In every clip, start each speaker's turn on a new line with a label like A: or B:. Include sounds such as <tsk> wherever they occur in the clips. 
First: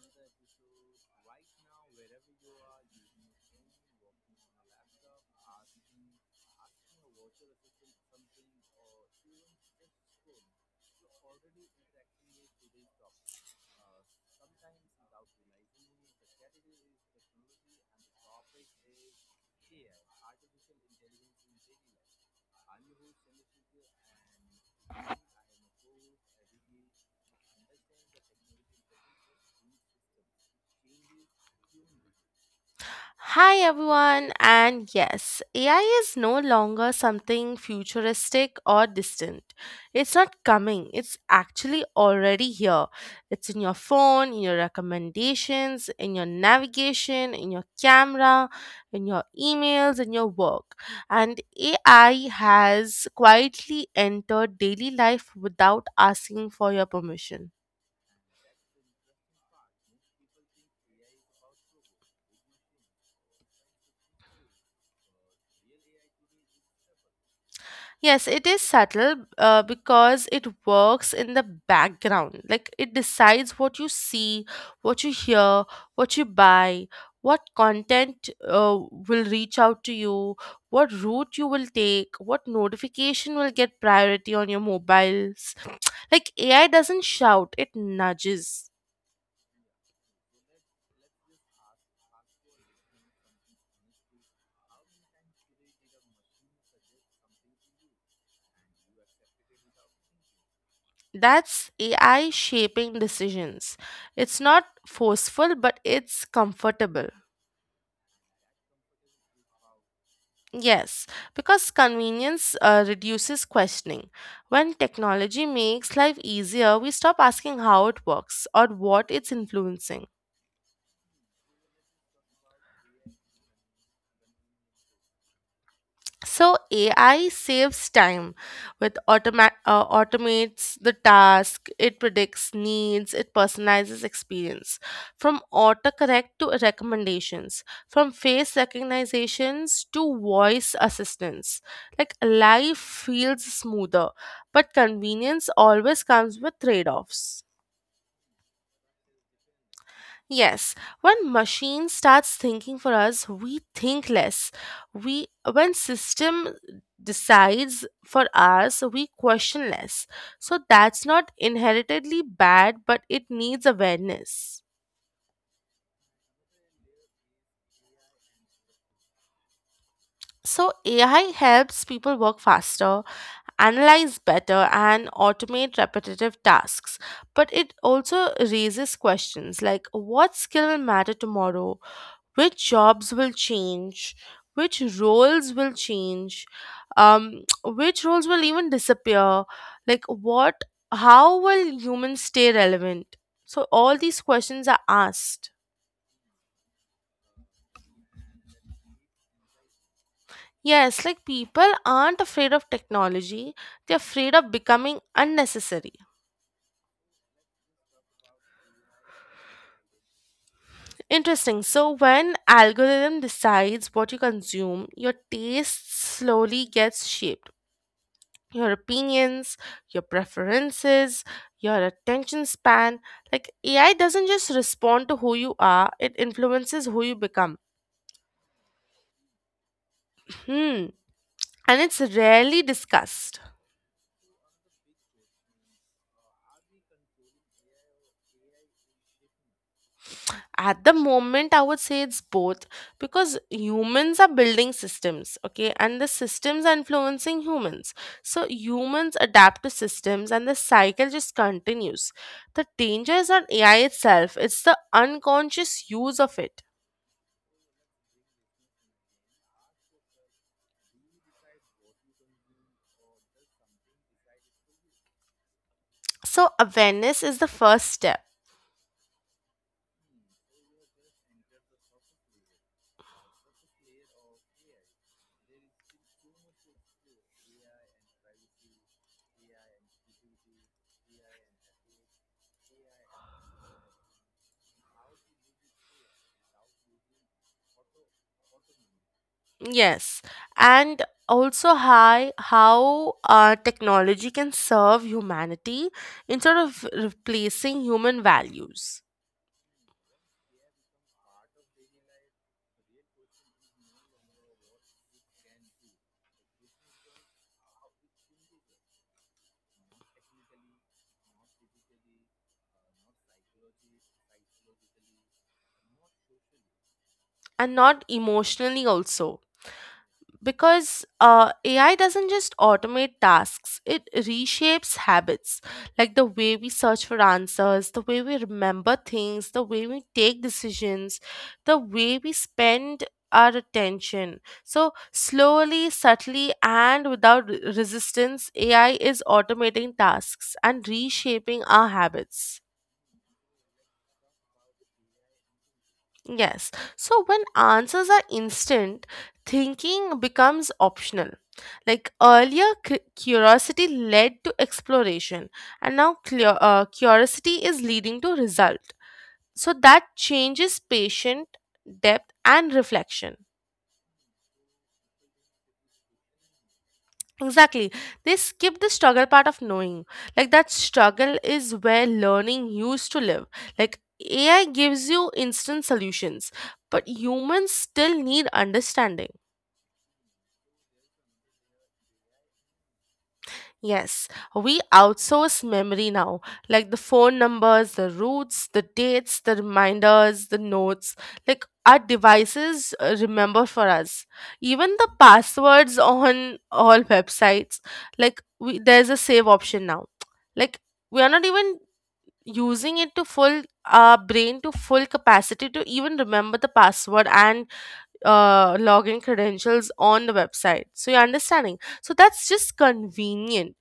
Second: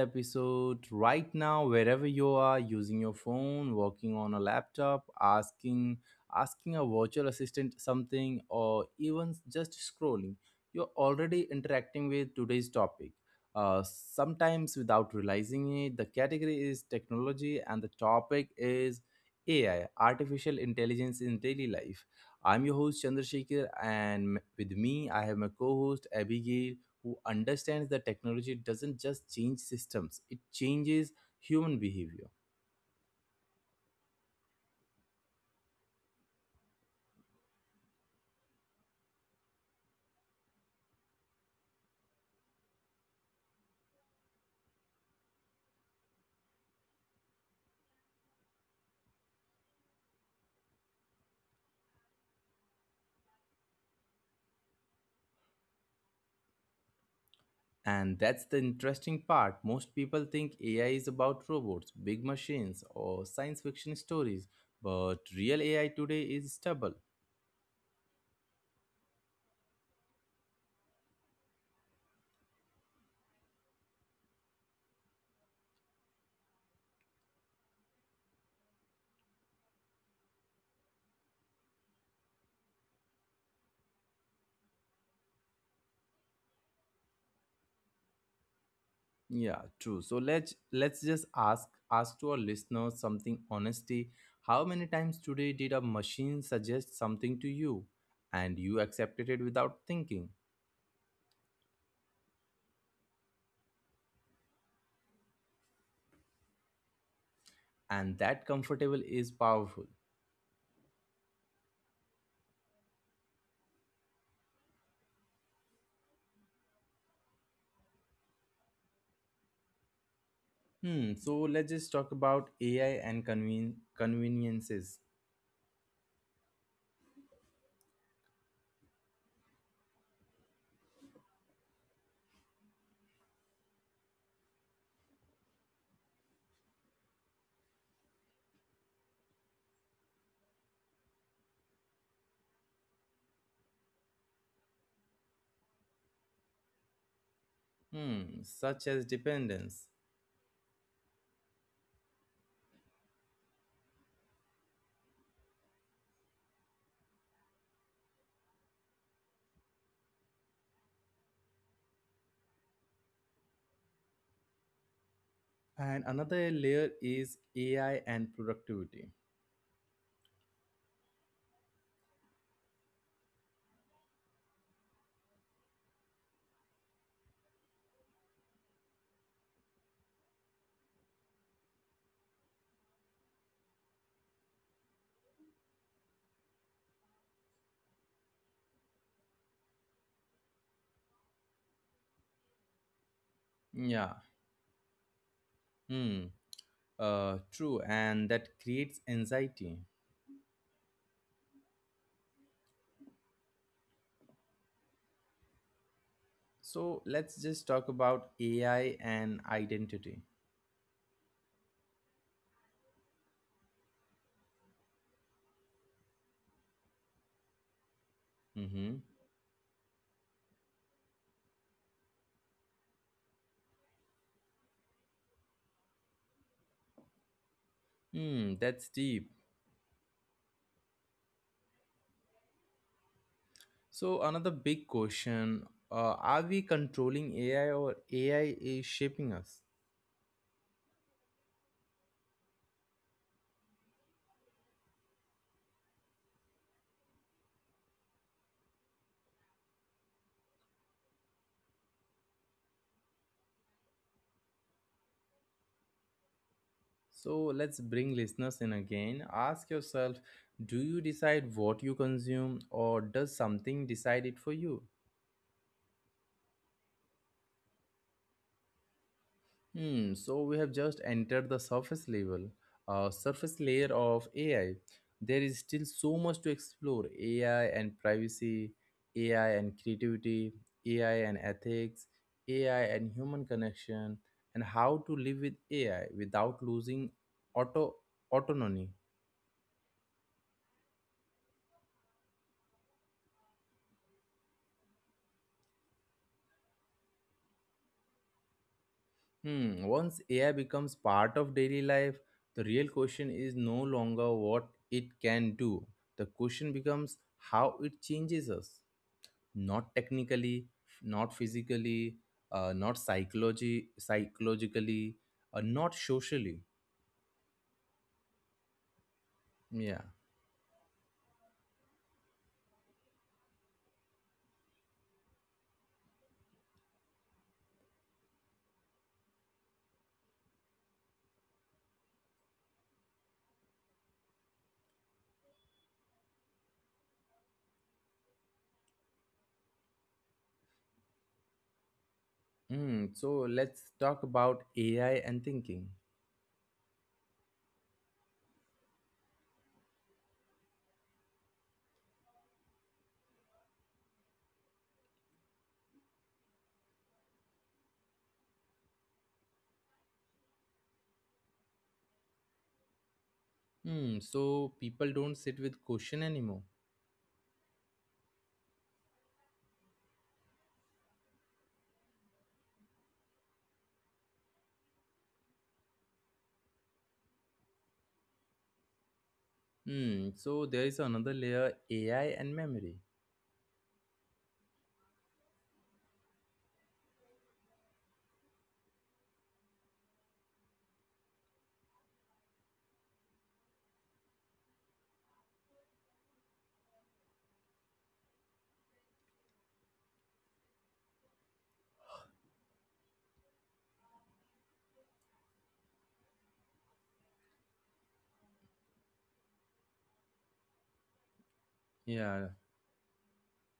A: episode. Right now, wherever you are, using your phone, working on a laptop, asking a virtual assistant something or even just scrolling, you're already interacting with today's topic. Sometimes without realizing it, the category is technology and the topic is AI, artificial intelligence in daily life. I'm your host Chandrasekhar, and with me, I have my co-host Abigail who understands that technology doesn't just change systems, it changes human behavior.
B: Hi everyone, and yes, AI is no longer something futuristic or distant. It's not coming, it's actually already here. It's in your phone, in your recommendations, in your navigation, in your camera, in your emails, in your work. And AI has quietly entered daily life without asking for your permission.
A: And that's the interesting part. Most people think AI is about robots, big machines, or science fiction stories, but real AI today is stubble.
B: Yes, it is subtle because it works in the background. Like it decides what you see, what you hear, what you buy, what content will reach out to you, what route you will take, what notification will get priority on your mobiles. Like AI doesn't shout, it nudges.
A: Yeah, true. So let's just ask to our listeners something honestly. How many times today did a machine suggest something to you and you accepted it without thinking?
B: That's AI shaping decisions. It's not forceful, but it's comfortable.
A: And that comfortable is powerful.
B: Yes, because convenience reduces questioning. When technology makes life easier, we stop asking how it works or what it's influencing.
A: Hmm. So let's just talk about AI and conveniences,
B: So AI saves time with automates the task, it predicts needs, it personalizes experience. From autocorrect to recommendations, from face recognitions to voice assistance. Like life feels smoother, but convenience always comes with trade-offs.
A: hmm, such as dependence.
B: Yes, when machine starts thinking for us, we think less. We when system decides for us, we question less. So that's not inheritedly bad, but it needs awareness.
A: And another layer is AI and productivity.
B: So AI helps people work faster, analyze better and automate repetitive tasks, but it also raises questions like what skill will matter tomorrow? Which jobs will change, which roles will change, <tsk> which roles will even disappear, like what, how will humans stay relevant? So all
A: Yeah.
B: these questions are asked.
A: Hmm. True. And that creates anxiety.
B: Yes, like people aren't afraid of technology, they're afraid of becoming unnecessary.
A: So let's just talk about AI and identity.
B: Interesting. So when algorithm decides what you consume, your taste slowly gets shaped. Your
A: Mm-hmm.
B: opinions, your preferences, your attention span. Like AI doesn't just respond to who you are, it influences who you become.
A: Hmm. That's deep.
B: Hmm. And it's rarely discussed.
A: So another big question: are we controlling AI or AI is shaping us?
B: At the moment, I would say it's both, because humans are building systems, okay, and the systems are influencing humans. So humans adapt to systems and the cycle just continues. The danger is not AI itself, it's the unconscious use of it.
A: So let's bring listeners in again. Ask yourself, do you decide what you consume, or does something decide it for you?
B: So awareness is the first step.
A: Hmm, so we have just entered the surface level, surface layer of AI. There is still so much to explore: AI and privacy, AI and creativity, AI and ethics, AI and human connection, and how to live with AI without losing auto autonomy.
B: Yes, and also hi how technology can serve humanity instead of replacing human values.
A: Hmm, once AI becomes part of daily life, the real question is no longer what it can do. The question becomes how it changes us, not technically, not physically, not psychologically, not socially.
B: And not emotionally also,
A: Yeah.
B: because AI doesn't just automate tasks, it reshapes habits, like the way we search for answers, the way we remember things, the way we take decisions, the way we spend our attention. So, slowly, subtly, and without resistance, AI is automating tasks and reshaping our habits.
A: Hmm. So let's talk about AI and thinking.
B: Yes. So when answers are instant, thinking becomes optional. Like earlier, curiosity led to exploration, and now clear, curiosity is leading to result. So that changes patient, depth and reflection.
A: Hmm. So people don't sit with question anymore.
B: Exactly. They skip the struggle part of knowing. Like that struggle is where learning used to live. Like AI gives you instant solutions, but humans still need understanding.
A: Hmm. So there is another layer, AI and memory.
B: Yes, we outsource memory now, like the phone numbers, the routes, the dates, the reminders, the notes. Like our devices remember for us. Even the passwords <laughs> on all websites, like we, there's a save option now. Like we are not even using it to full our brain to full capacity to even remember the password and login credentials on the website. So you're understanding. So that's
A: Yeah.
B: just convenient,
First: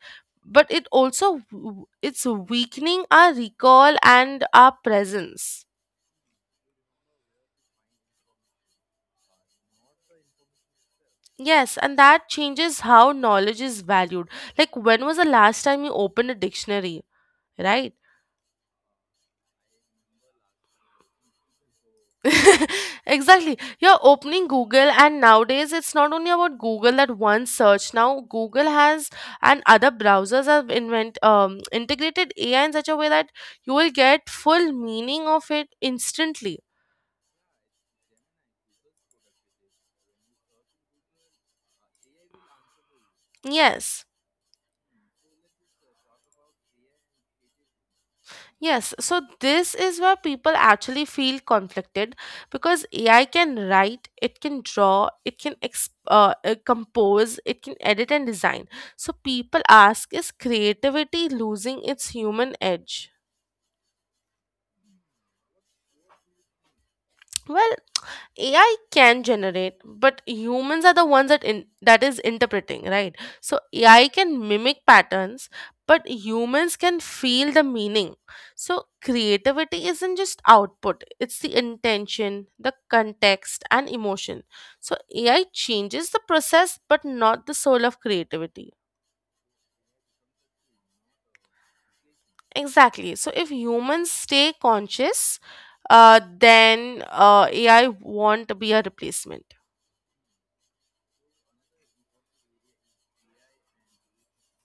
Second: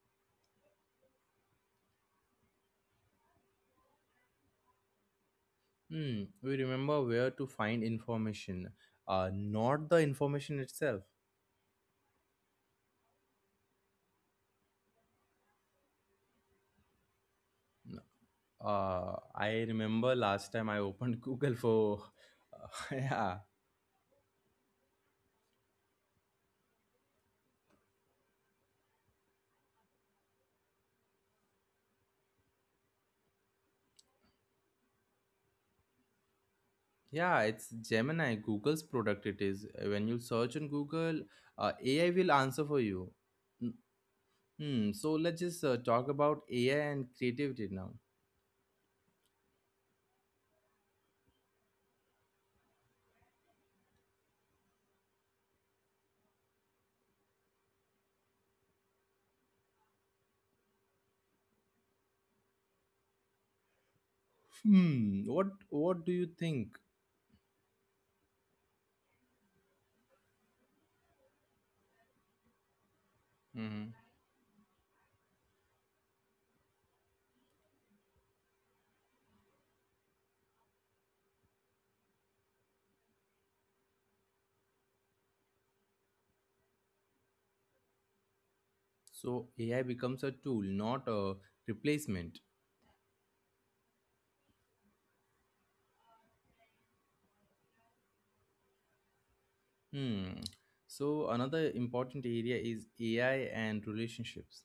B: but it also it's weakening our recall and our presence.
A: Hmm, we remember where to find information, not the information itself.
B: Yes, and that changes how knowledge is valued. Like when was the last time you opened a dictionary, right?
A: No. I remember last time I opened <laughs> Google for, uh, <laughs> yeah,
B: Exactly, you're opening Google, and nowadays it's not only about Google, that one search. Now Google has, and other browsers have invent integrated AI in such a way that you will get full meaning of it instantly.
A: yeah, it's Gemini, Google's product. It is when you search on Google, AI will answer for you. N-
B: Yes.
A: Hmm. So let's just talk about AI and creativity now.
B: Yes, so this is where people actually feel conflicted, because AI can write, it can draw, it can compose, it can edit and design. So people ask, is creativity losing its human edge?
A: Hmm. What do you think?
B: Well, AI can generate, but humans are the ones that is interpreting, right? So
A: Hmm.
B: AI can mimic patterns, but humans can feel the meaning. So creativity isn't just output; it's the intention, the context, and emotion. So AI changes the process, but not the soul of creativity.
A: So AI becomes a tool, not a replacement.
B: Exactly. So if humans stay conscious, then AI won't be a replacement.
A: Hmm. So another important area is AI and relationships.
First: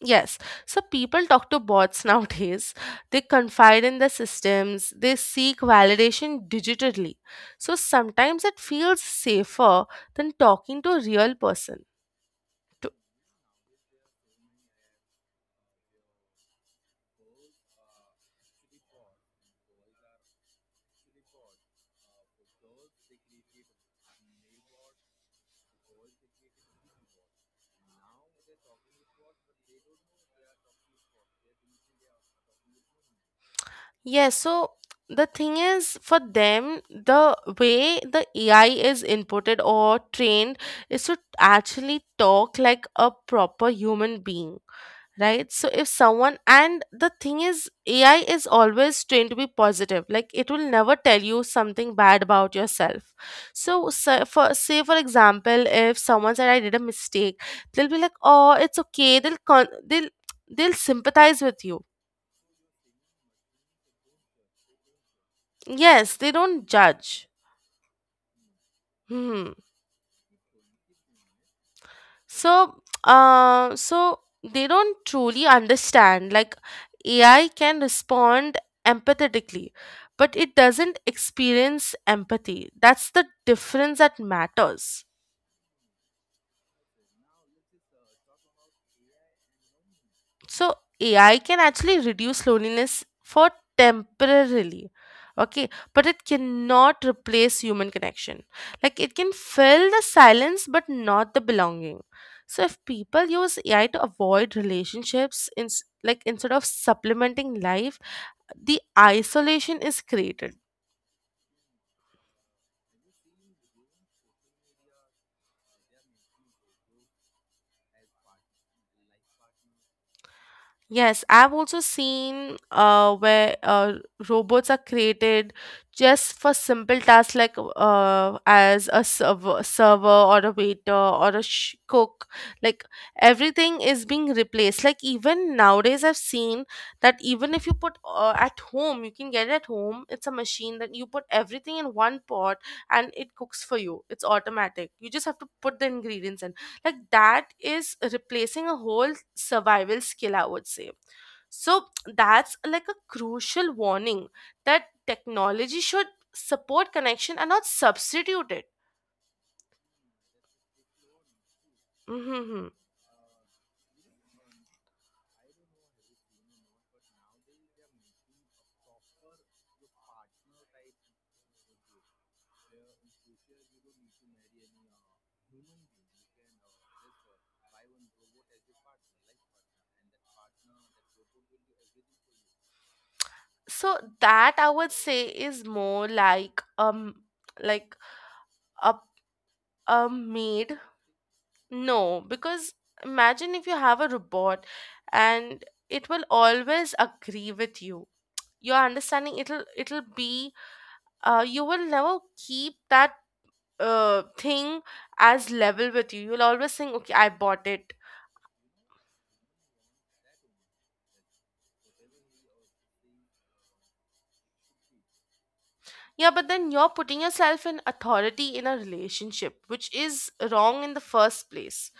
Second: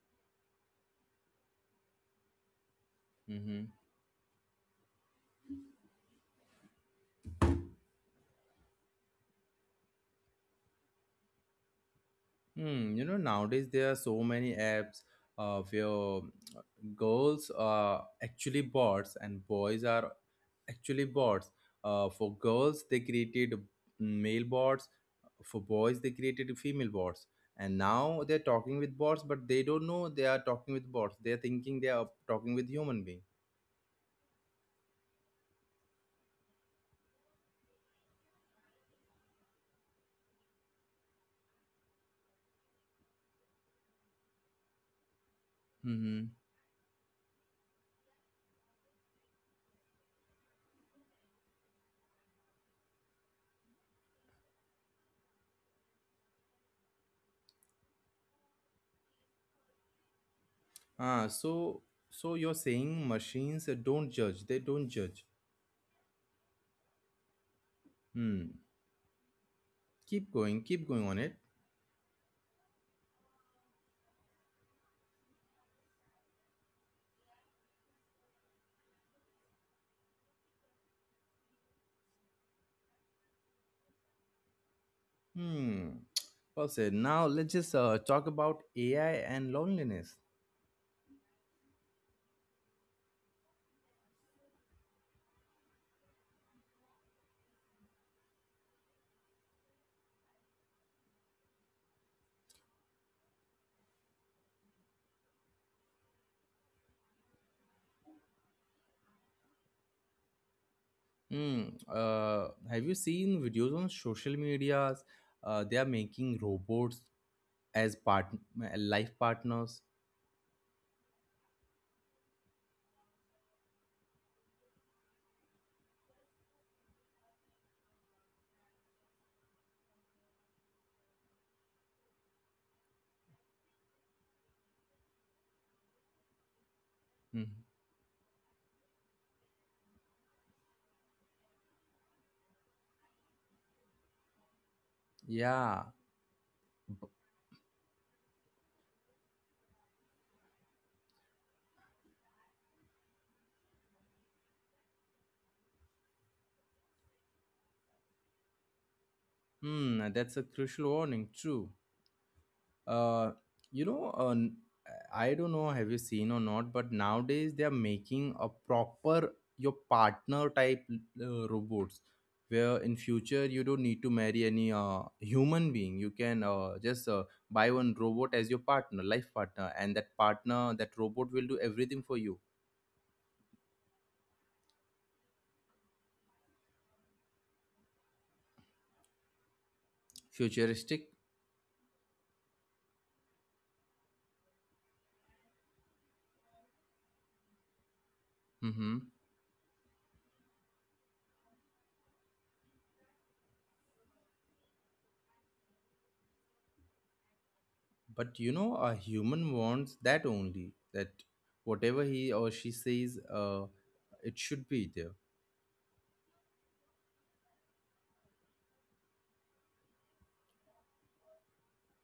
B: Yes, so people talk to bots <laughs> nowadays. They
A: Mm-hmm.
B: confide in the systems, they seek validation digitally. So sometimes it feels safer than talking to a real person. To-
A: Hmm. You know, nowadays there are so many apps where girls are actually bots and boys are actually bots. For girls, they created male bots. For boys, they created female bots. And now they're talking with bots, but they don't know they are talking with bots. They're thinking they are talking with human being.
B: Yes, so the thing is, for them, the way the AI is inputted or trained is to actually talk like a proper human being. Right, so if
A: Mm-hmm.
B: someone, and the thing is, AI is always trained to be positive, like it will never tell you something bad about yourself. So, so for, say for example, if someone said I did a mistake, they'll be like oh it's okay, they'll
A: Ah,
B: sympathize with you.
A: so so you're saying machines don't judge. They don't judge.
B: Yes, they don't judge.
A: Hmm.
B: Hmm.
A: Keep going. Keep going on it.
B: So so they don't truly understand, like AI can respond empathetically, but it doesn't experience empathy. That's the difference that matters.
A: Hmm. Well said. Now let's just talk about AI and loneliness.
B: So AI can actually reduce loneliness for temporarily. Okay, but it cannot replace human connection. Like it can fill the silence but not the belonging. So if people use AI to avoid relationships in, like instead of supplementing life, the isolation is created.
A: Hmm. Have you seen videos on social medias? They are making robots as part life partners.
B: Yes, I've also seen where robots are created just for simple tasks like as a server, server or a waiter or a cook. Like everything is being replaced. Like even nowadays, I've seen that
A: Hmm.
B: even if you put at home, you can get it at home. It's a machine that you put everything in one pot and it cooks for you. It's automatic. You just have to put the
A: Yeah.
B: ingredients in, like that is replacing a whole survival skill, I would say. So that's like a crucial warning that technology should support connection and not substitute it.
A: Hmm. That's a crucial warning. True.
B: Hmm.
A: Uh, you know, uh, n- I don't know have you seen or not, but nowadays they are making a proper your partner type robots where in future you don't need to marry any human being. You can just buy one robot as your partner, life partner, and that partner, that robot will do everything for you.
B: So that I would say is more like a a maid.
A: Futuristic.
B: No, because imagine if you have a robot, and it will always agree with you, your
A: Mm-hmm.
B: understanding, it'll, it'll be, you will never keep that thing as level with you. You'll always think, okay, I bought it.
A: But you know a human wants that only, that whatever he or she says, it should be there.
B: Yeah, but then you're putting yourself in authority in a relationship, which is wrong in the first place,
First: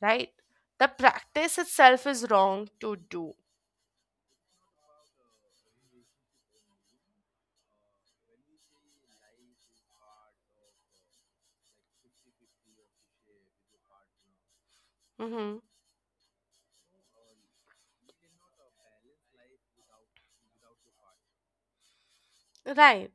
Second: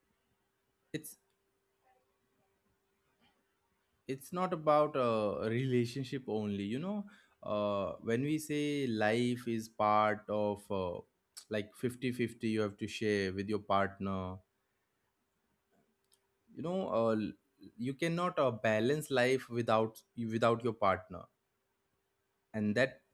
B: right? The
A: It's
B: practice itself is wrong to do.
A: not about a relationship only, you know. When we say life is part of like 50-50, you have to share with your partner.
B: Mm-hmm.
A: You know, you cannot balance life without your partner. and that
B: Right.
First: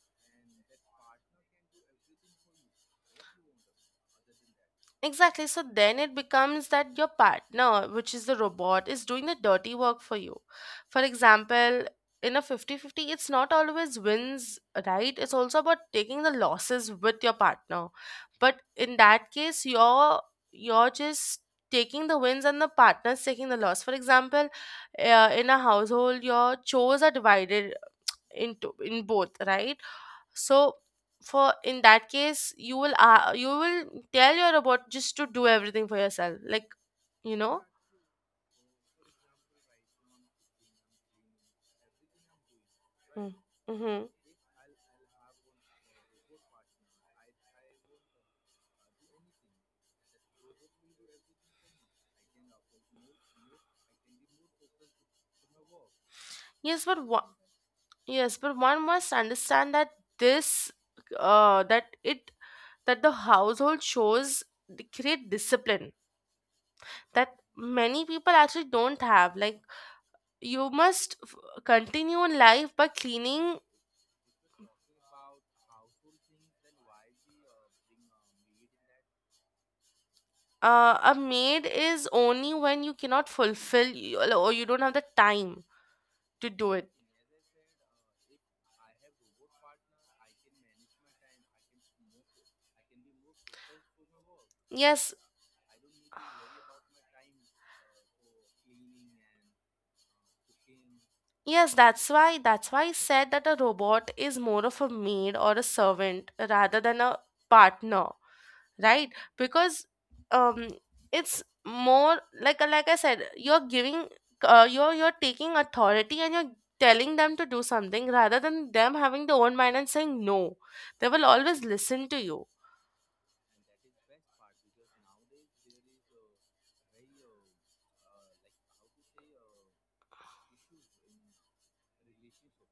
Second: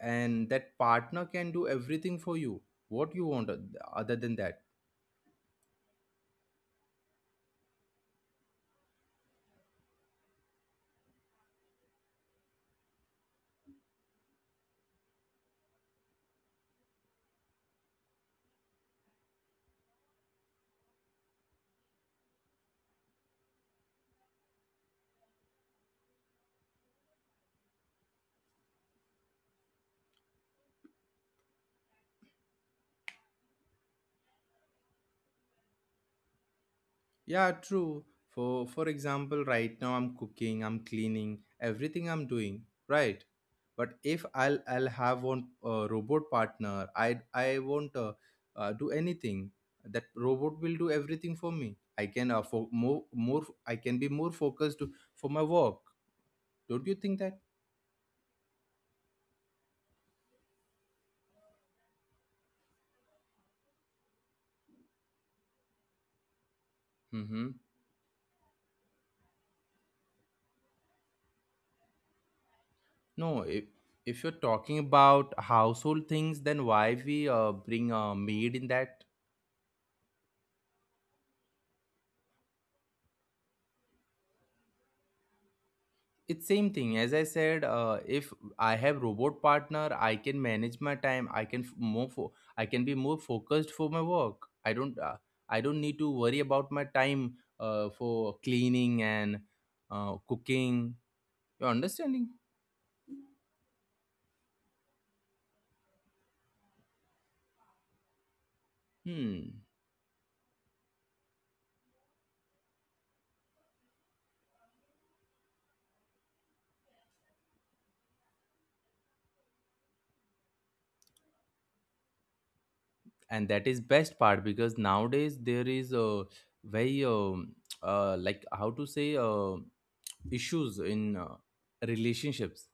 A: and that partner can do everything for you, what you want, other than that.
B: Exactly. So then it becomes that your partner, which is the robot, is doing the dirty work for you. For example, in a 50-50, it's not always wins, right? It's also about taking the losses with your partner. But in that case, you're just taking the wins and the partner's taking the loss. For example, in a household, your chores are divided into in both, right? So for in that case you will tell your robot just to do everything for yourself, like you
A: Yeah,
B: know.
A: true. For example, right now I'm cooking, I'm cleaning, everything I'm doing, right? But
B: Mm-hmm.
A: if I'll have one robot partner, I won't do anything. That robot will do everything for me. I can be more focused for my work.
B: yes
A: Don't you
B: but
A: think
B: one,
A: that?
B: yes, but one must understand that this, that it, that the household shows the great discipline that
A: Mm-hmm.
B: many people actually don't have, like you must continue in life by
A: No,
B: cleaning.
A: if you're talking about household things, then why we bring a maid in that?
B: A maid is only when you cannot fulfill you, or you don't have the time
A: It's
B: to
A: same
B: do it.
A: thing as I said, if I have robot partner, I can manage my time. I can be more focused for my work.
B: Yes,
A: I don't need to worry about my time for cleaning and cooking. You
B: yes, that's
A: understanding.
B: why, that's why I said that a robot is more of a maid or a servant rather than a partner, right?
A: Hmm
B: Because um it's more like I said, you're giving you're taking authority, and you're telling them to do something rather than them having their own mind and saying no. They will always listen to you.
A: and that is best part, because nowadays there is a very <tsk> like how to say, issues in relationships.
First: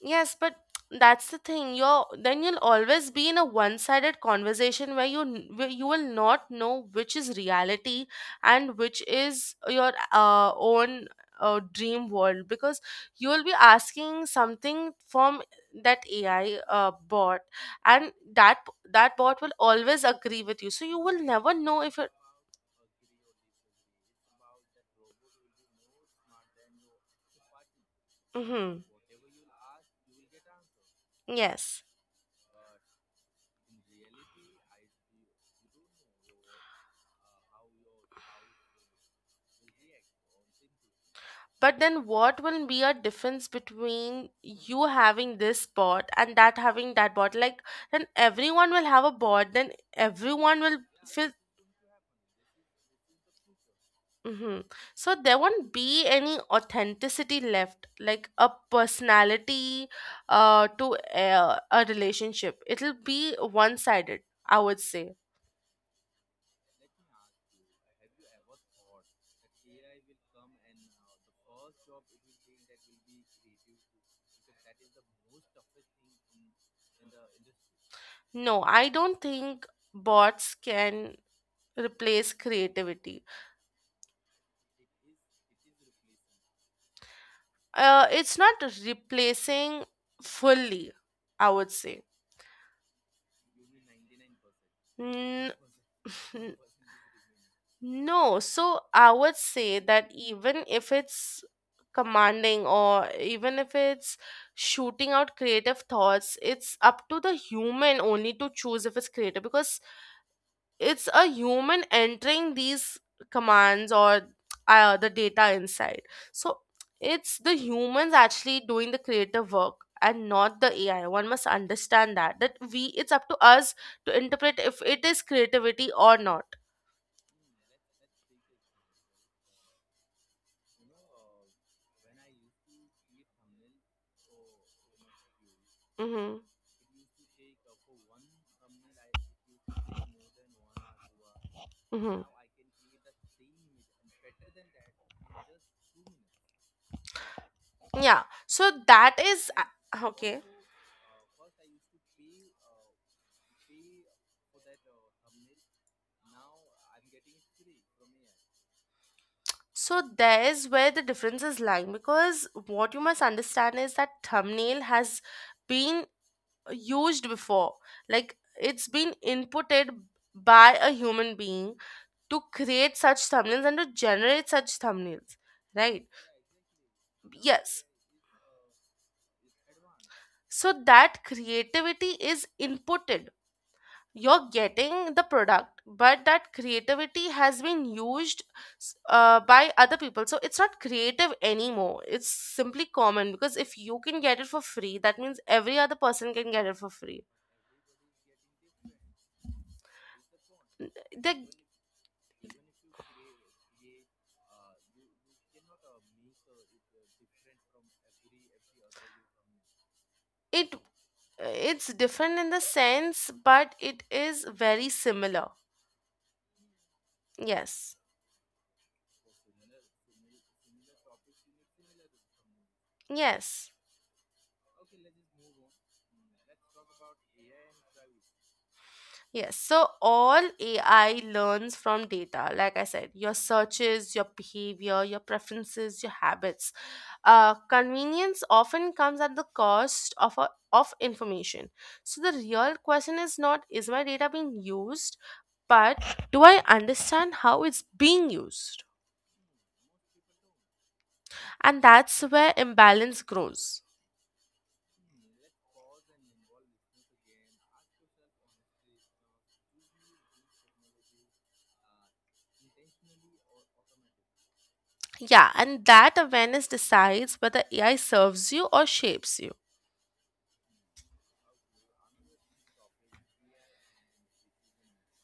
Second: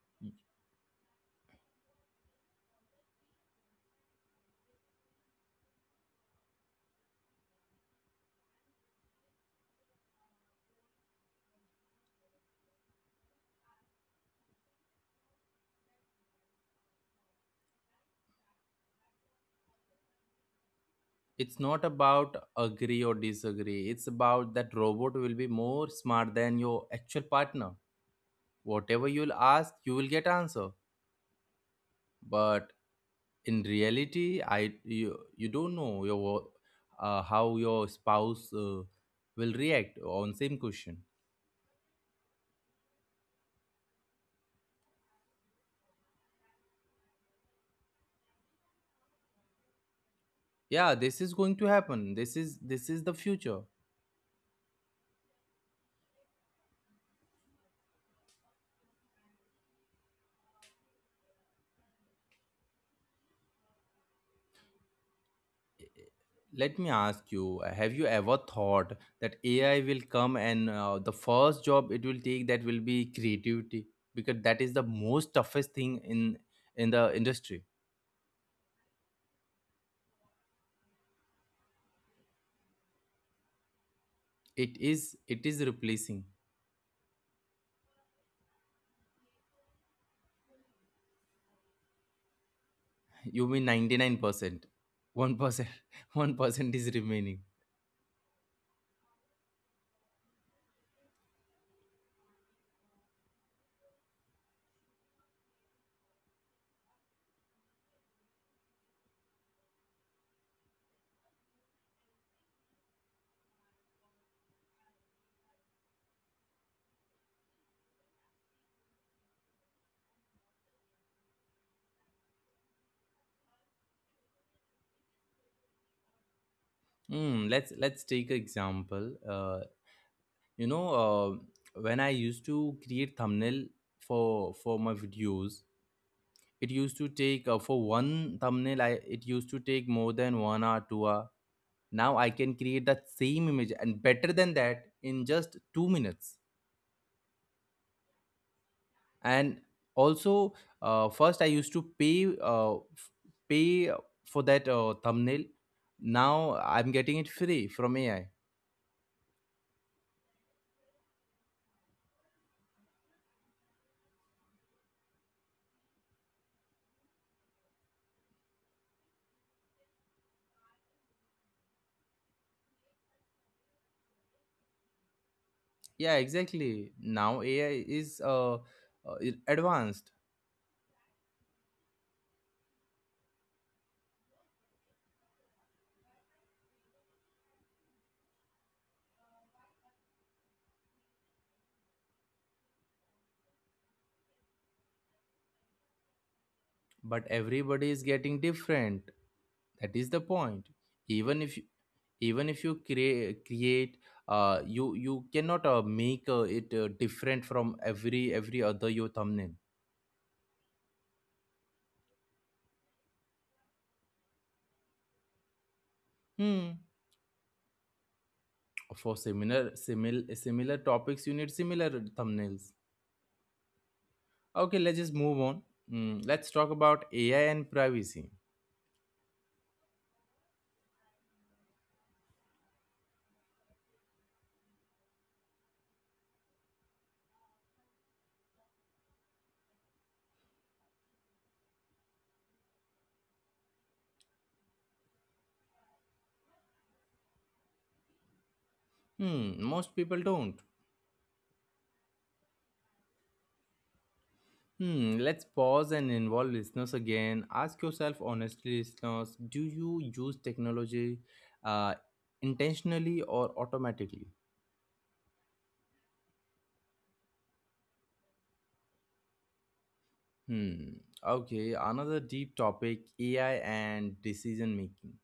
B: Yes, but that's the thing. You're, then you'll always be in a one-sided conversation where you where you will not know which is reality and which is your own dream world, because you will be asking something from that AI bot, and that bot will always agree with you. So you will never
A: It's
B: know
A: not
B: if you're.
A: about agree or disagree, it's about that robot will be more smart than your actual partner.
B: Hmm.
A: Whatever you'll ask, you will get answer.
B: Yes.
A: But in reality, you don't know how your spouse will react on same question.
B: But then, what will be a difference between you having this bot and that having that bot? Like, then everyone will have a bot, then everyone will
A: Yeah, this
B: feel.
A: is going to happen. This is the future.
B: Hmm. So, there won't be any authenticity left, like a personality to a relationship. It'll be one sided, I would say.
A: Let me ask you, have you ever thought that AI will come and the first job it will take, that will be creativity, because that is the most toughest thing in the industry.
B: No, I don't think bots can replace creativity.
A: It is replacing.
B: It's not replacing fully, I would say.
A: You mean 99%?
B: N-
A: 1%,
B: n-
A: 1% <laughs> is remaining.
B: no, so I would say that even if it's commanding, or even if it's shooting out creative thoughts, it's up to the human only to choose if it's creative, because it's a human entering these commands or the data inside. So it's the humans actually doing the creative work and not the AI. One must understand that, that we, it's up to us to interpret if it is creativity or not.
A: Hmm. Let's take an example. uh, when I used to create thumbnail for for my videos,
B: Mm-hmm.
A: it used to take, for one thumbnail, it used to take more than 1 hour, 2 hour. Now
B: Mm-hmm.
A: I can create that same image and better than that in just 2 minutes.
B: Yeah, so that is
A: And
B: uh, okay
A: also, first I used to pay for that thumbnail. Now I'm getting it free from AI.
B: so there is where the difference is lying, because what you must understand is that thumbnail has been used before. Like, it's been inputted by a human being to create such thumbnails and to generate such thumbnails, right?
A: Yeah, exactly. Now AI
B: Yes.
A: is advanced.
B: So that creativity is inputted. You're getting the product, but that creativity has been used by other people. So it's not creative anymore. It's simply common, because if you can get it for free, that means every other person can get it for
A: But
B: free.
A: everybody is getting different, that is the point. Even
B: They're
A: if, even if you create, you you cannot make it different from every other your thumbnail.
B: it it's different in the sense, but it is very similar.
A: Hmm.
B: Yes,
A: For similar topics you need similar thumbnails.
B: yes,
A: Okay, let's just move on. Hmm, let's talk about AI and privacy.
B: yes, so all AI learns from data. Like I said, your searches, your behavior, your preferences, your habits. Convenience often comes at the cost of information. So the real question is not, is my data being used, but do I understand how it's being used?
A: Hmm, most people don't.
B: And that's where imbalance grows.
A: Hmm, let's pause and involve listeners again. Ask yourself honestly, listeners, do you use technology uh, intentionally or automatically?
B: Yeah, and that awareness decides whether AI serves you or shapes you.
A: Hmm. Okay. Another deep topic, AI and decision making.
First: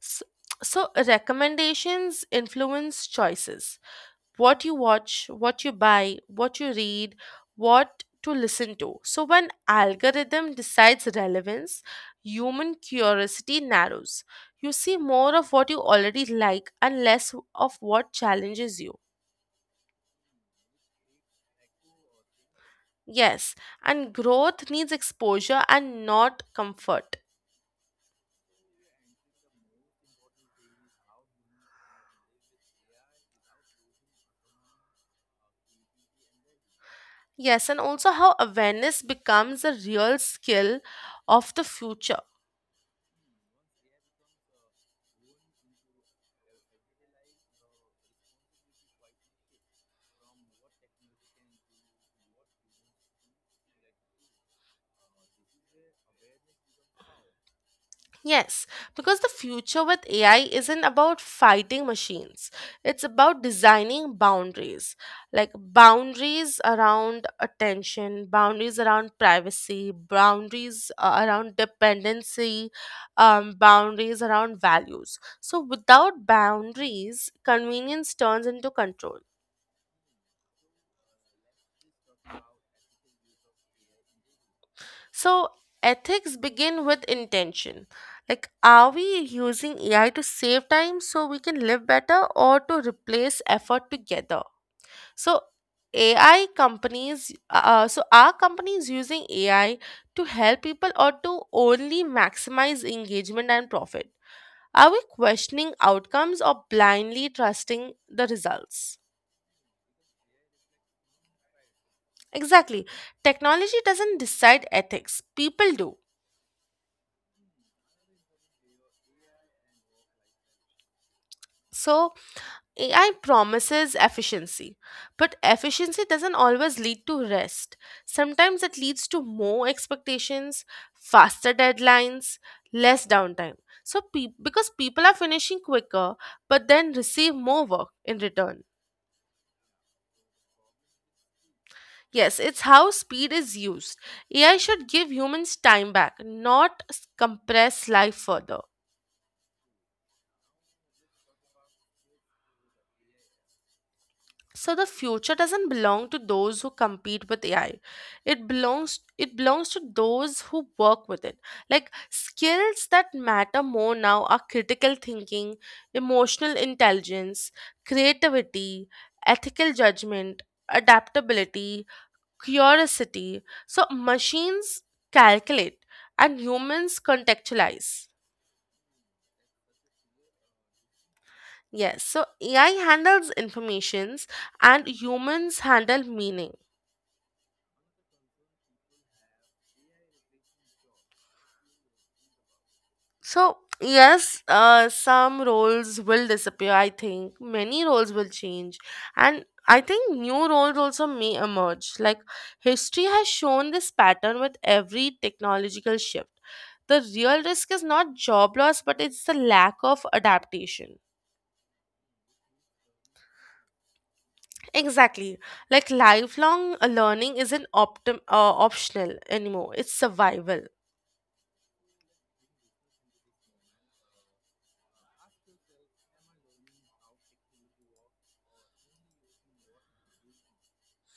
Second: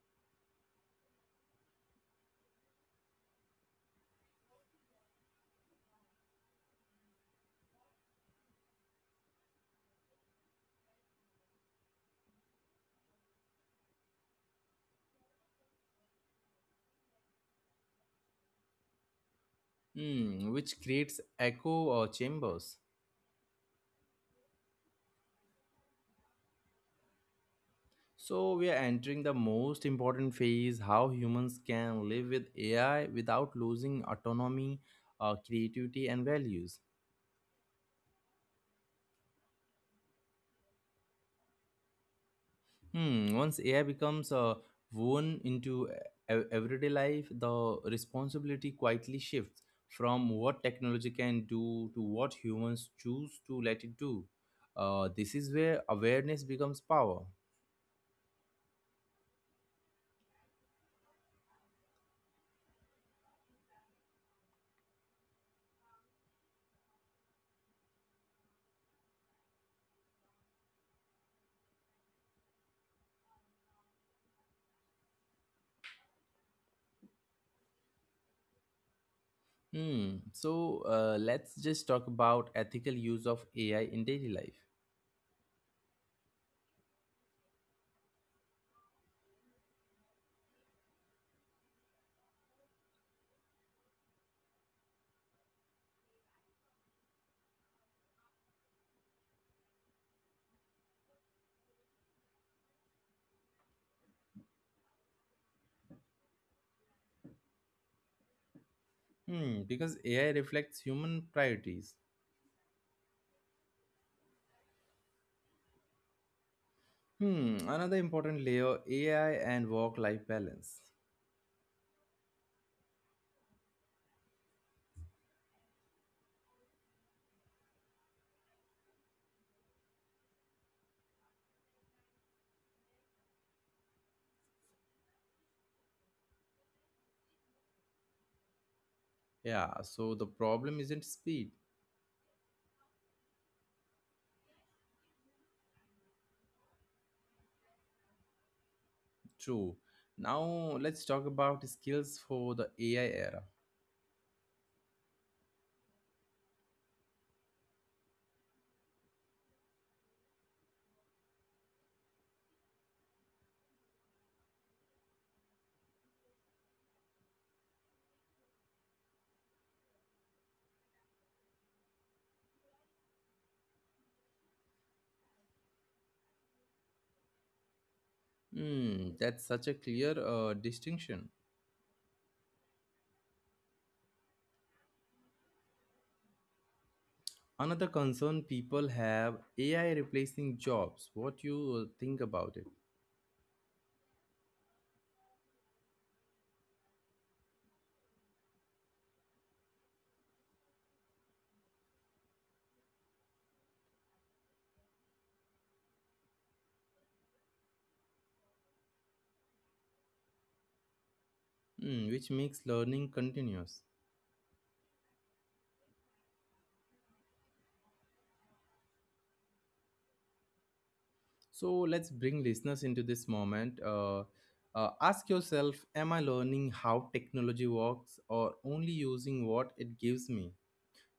B: So, so, recommendations influence choices. What you watch, what you buy, what you read, what to listen to. So when algorithm decides relevance, human curiosity narrows. You see more of what you already like and less of what challenges you.
A: Hmm, which creates echo chambers.
B: Yes, and growth needs exposure and not comfort.
A: So, we are entering the most important phase, how humans can live with AI without losing autonomy, creativity, and values.
B: Yes, and also how awareness becomes a real skill of the future.
A: Hmm. Once AI becomes woven into everyday life, the responsibility quietly shifts from what technology can do to what humans choose to let it do. This is where awareness becomes power.
B: Yes, because the future with AI isn't about fighting machines. It's about designing boundaries, like boundaries around attention, boundaries around privacy, boundaries around dependency, boundaries around values. So, without boundaries, convenience turns into control.
A: Hmm. So let's just talk about ethical use of AI in daily life.
B: So, ethics begin with intention. Like, are we using AI to save time so we can live better, or to replace effort together? So, AI companies, are companies using AI to help people or to only maximize engagement and profit? Are we questioning outcomes or blindly trusting the results?
A: Hmm. Because AI reflects human priorities.
B: Exactly. Technology doesn't decide ethics, people do.
A: Hmm. Another important layer, AI and work life balance.
B: So, AI promises efficiency, but efficiency doesn't always lead to rest. Sometimes it leads to more expectations, faster deadlines, less downtime. So, because people are finishing quicker but then receive more work in return.
A: Yeah. So the problem isn't speed.
B: Yes, it's how speed is used. AI should give humans time back, not compress life further.
A: True. Now let's talk about skills for the AI era.
B: So the future doesn't belong to those who compete with AI. It belongs to those who work with it. Like, skills that matter more now are critical thinking, emotional intelligence, creativity, ethical judgment, adaptability, curiosity. So machines calculate and humans contextualize.
A: Hmm, that's such a clear distinction.
B: Yes, so AI handles informations and humans handle meaning.
A: Another concern people have, AI replacing jobs. What you think about it?
B: So, yes, some roles will disappear, I think. Many roles will change. And I think new roles also may emerge. Like, history has shown this pattern with every technological shift. The real risk is not job loss, but it's the lack of adaptation.
A: Hmm, which makes learning continuous.
B: Exactly. Like, lifelong learning isn't optional anymore, it's survival.
A: So let's bring listeners into this moment. Ask yourself, am I learning how technology works or only using what it gives me?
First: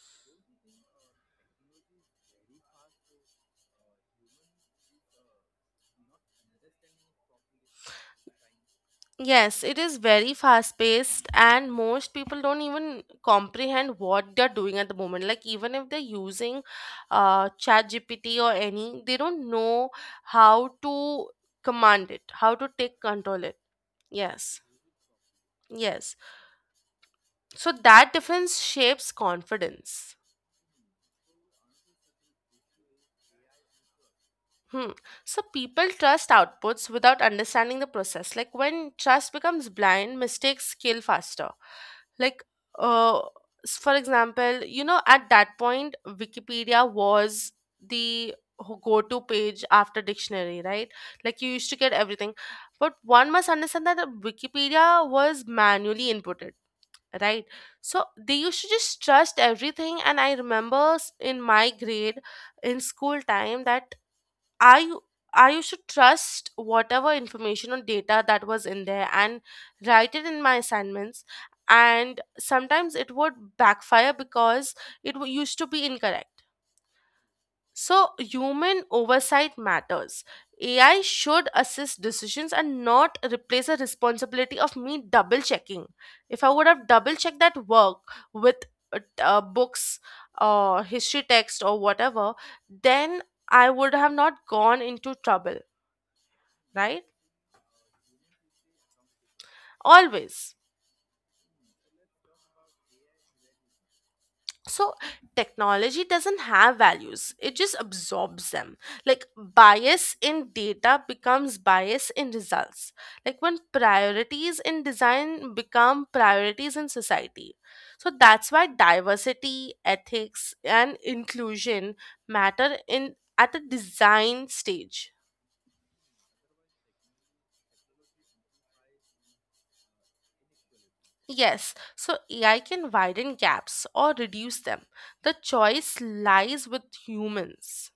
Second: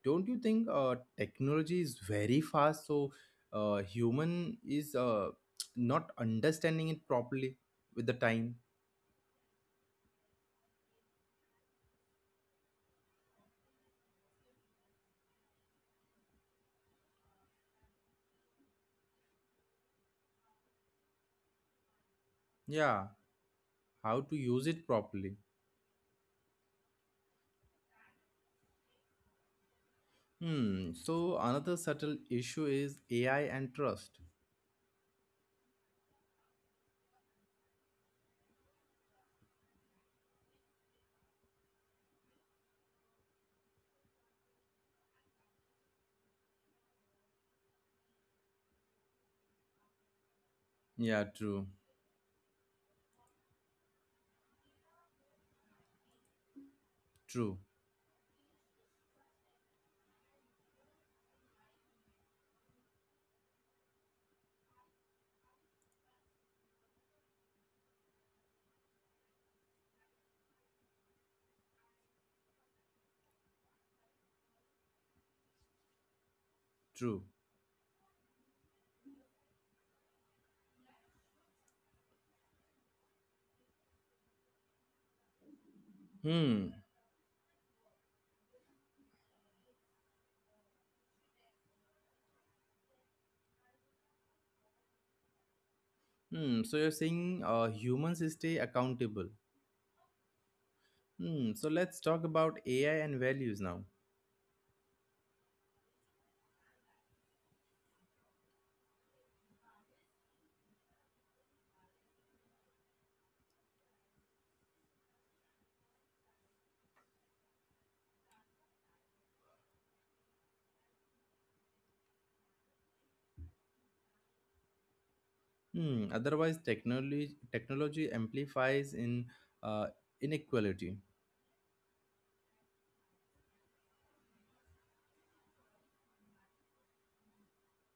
A: Don't you think technology is very fast, so human is not understanding it properly with the time?
B: Yes, it is very fast paced, and most people don't even comprehend what they're doing at the moment. Like, even if they're using ChatGPT or any, they don't know how to command it, how to take
A: Yeah,
B: control it.
A: how to
B: Yes,
A: use it properly.
B: yes. So, that difference shapes confidence.
A: Hmm, so another subtle issue is AI and trust.
B: Hmm. So people trust outputs without understanding the process. Like, when trust becomes blind, mistakes scale faster. Like, uh, for example, you know, at that point, Wikipedia was the go-to page after dictionary, right?
A: Yeah,
B: Like, you
A: true.
B: used to get everything, but one must understand that Wikipedia was manually inputted. Right,
A: True.
B: so they used to just trust everything. And I remember in my grade, in school time, that I u- I used to trust whatever information or data that was in there and write it in my assignments. And sometimes it would backfire because it used to be incorrect.
A: True.
B: So human oversight matters. AI should assist decisions and not replace the responsibility of me double checking. If I would
A: Hmm.
B: have double checked that work with books or history text or whatever, then I would have not gone into trouble,
A: Hmm, so you're
B: right?
A: saying humans stay accountable.
B: Always.
A: Hmm, so let's talk about AI and values now.
B: So, technology doesn't have values, it just absorbs them. Like, bias in data becomes bias in results. Like, when priorities in design become priorities in society. So, that's why diversity, ethics, and inclusion matter in at the design stage.
A: Hmm. Otherwise, technology amplifies in uh, inequality.
B: Yes, so AI can widen gaps or reduce them. The choice lies with humans.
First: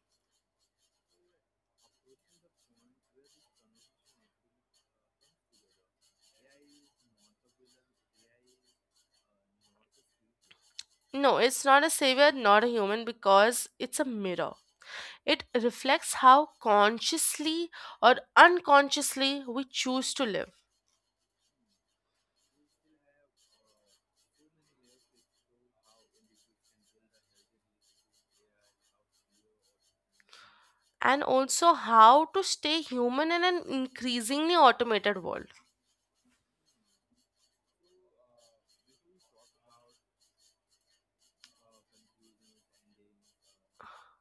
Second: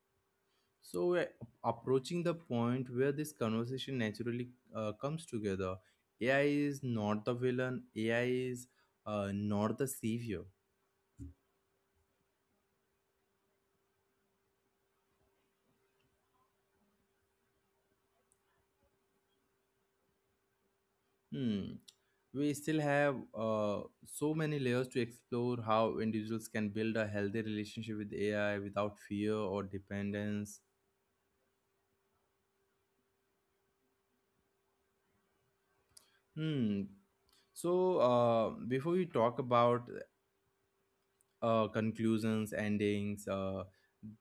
A: So we're approaching the point where this conversation naturally comes together. AI is not the villain. AI is not the savior.
B: No, it's not a savior, not a human, because it's a mirror. It reflects how consciously or unconsciously we choose to live,
A: Hmm. We still have so many layers to explore, how individuals can build a healthy relationship with AI without fear or dependence.
B: and also how to stay human in an increasingly automated world.
A: Hmm. So, before we talk about conclusions, endings.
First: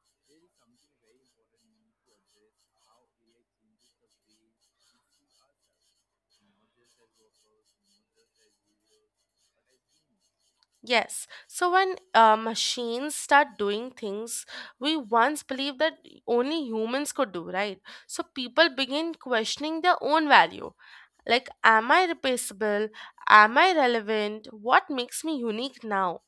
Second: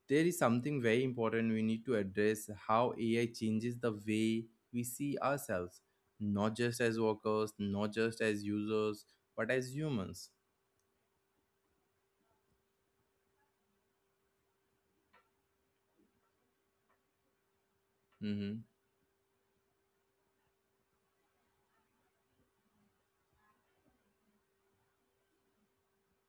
A: There is something very important we need to address, how AI changes the way we see ourselves, not just as workers, not just as users, but as humans.
B: Yes, so when machines start doing things we once believed that only humans could do, right? So
A: Hmm.
B: people begin questioning their own value. Like, am I replaceable? Am I relevant? What makes me unique now?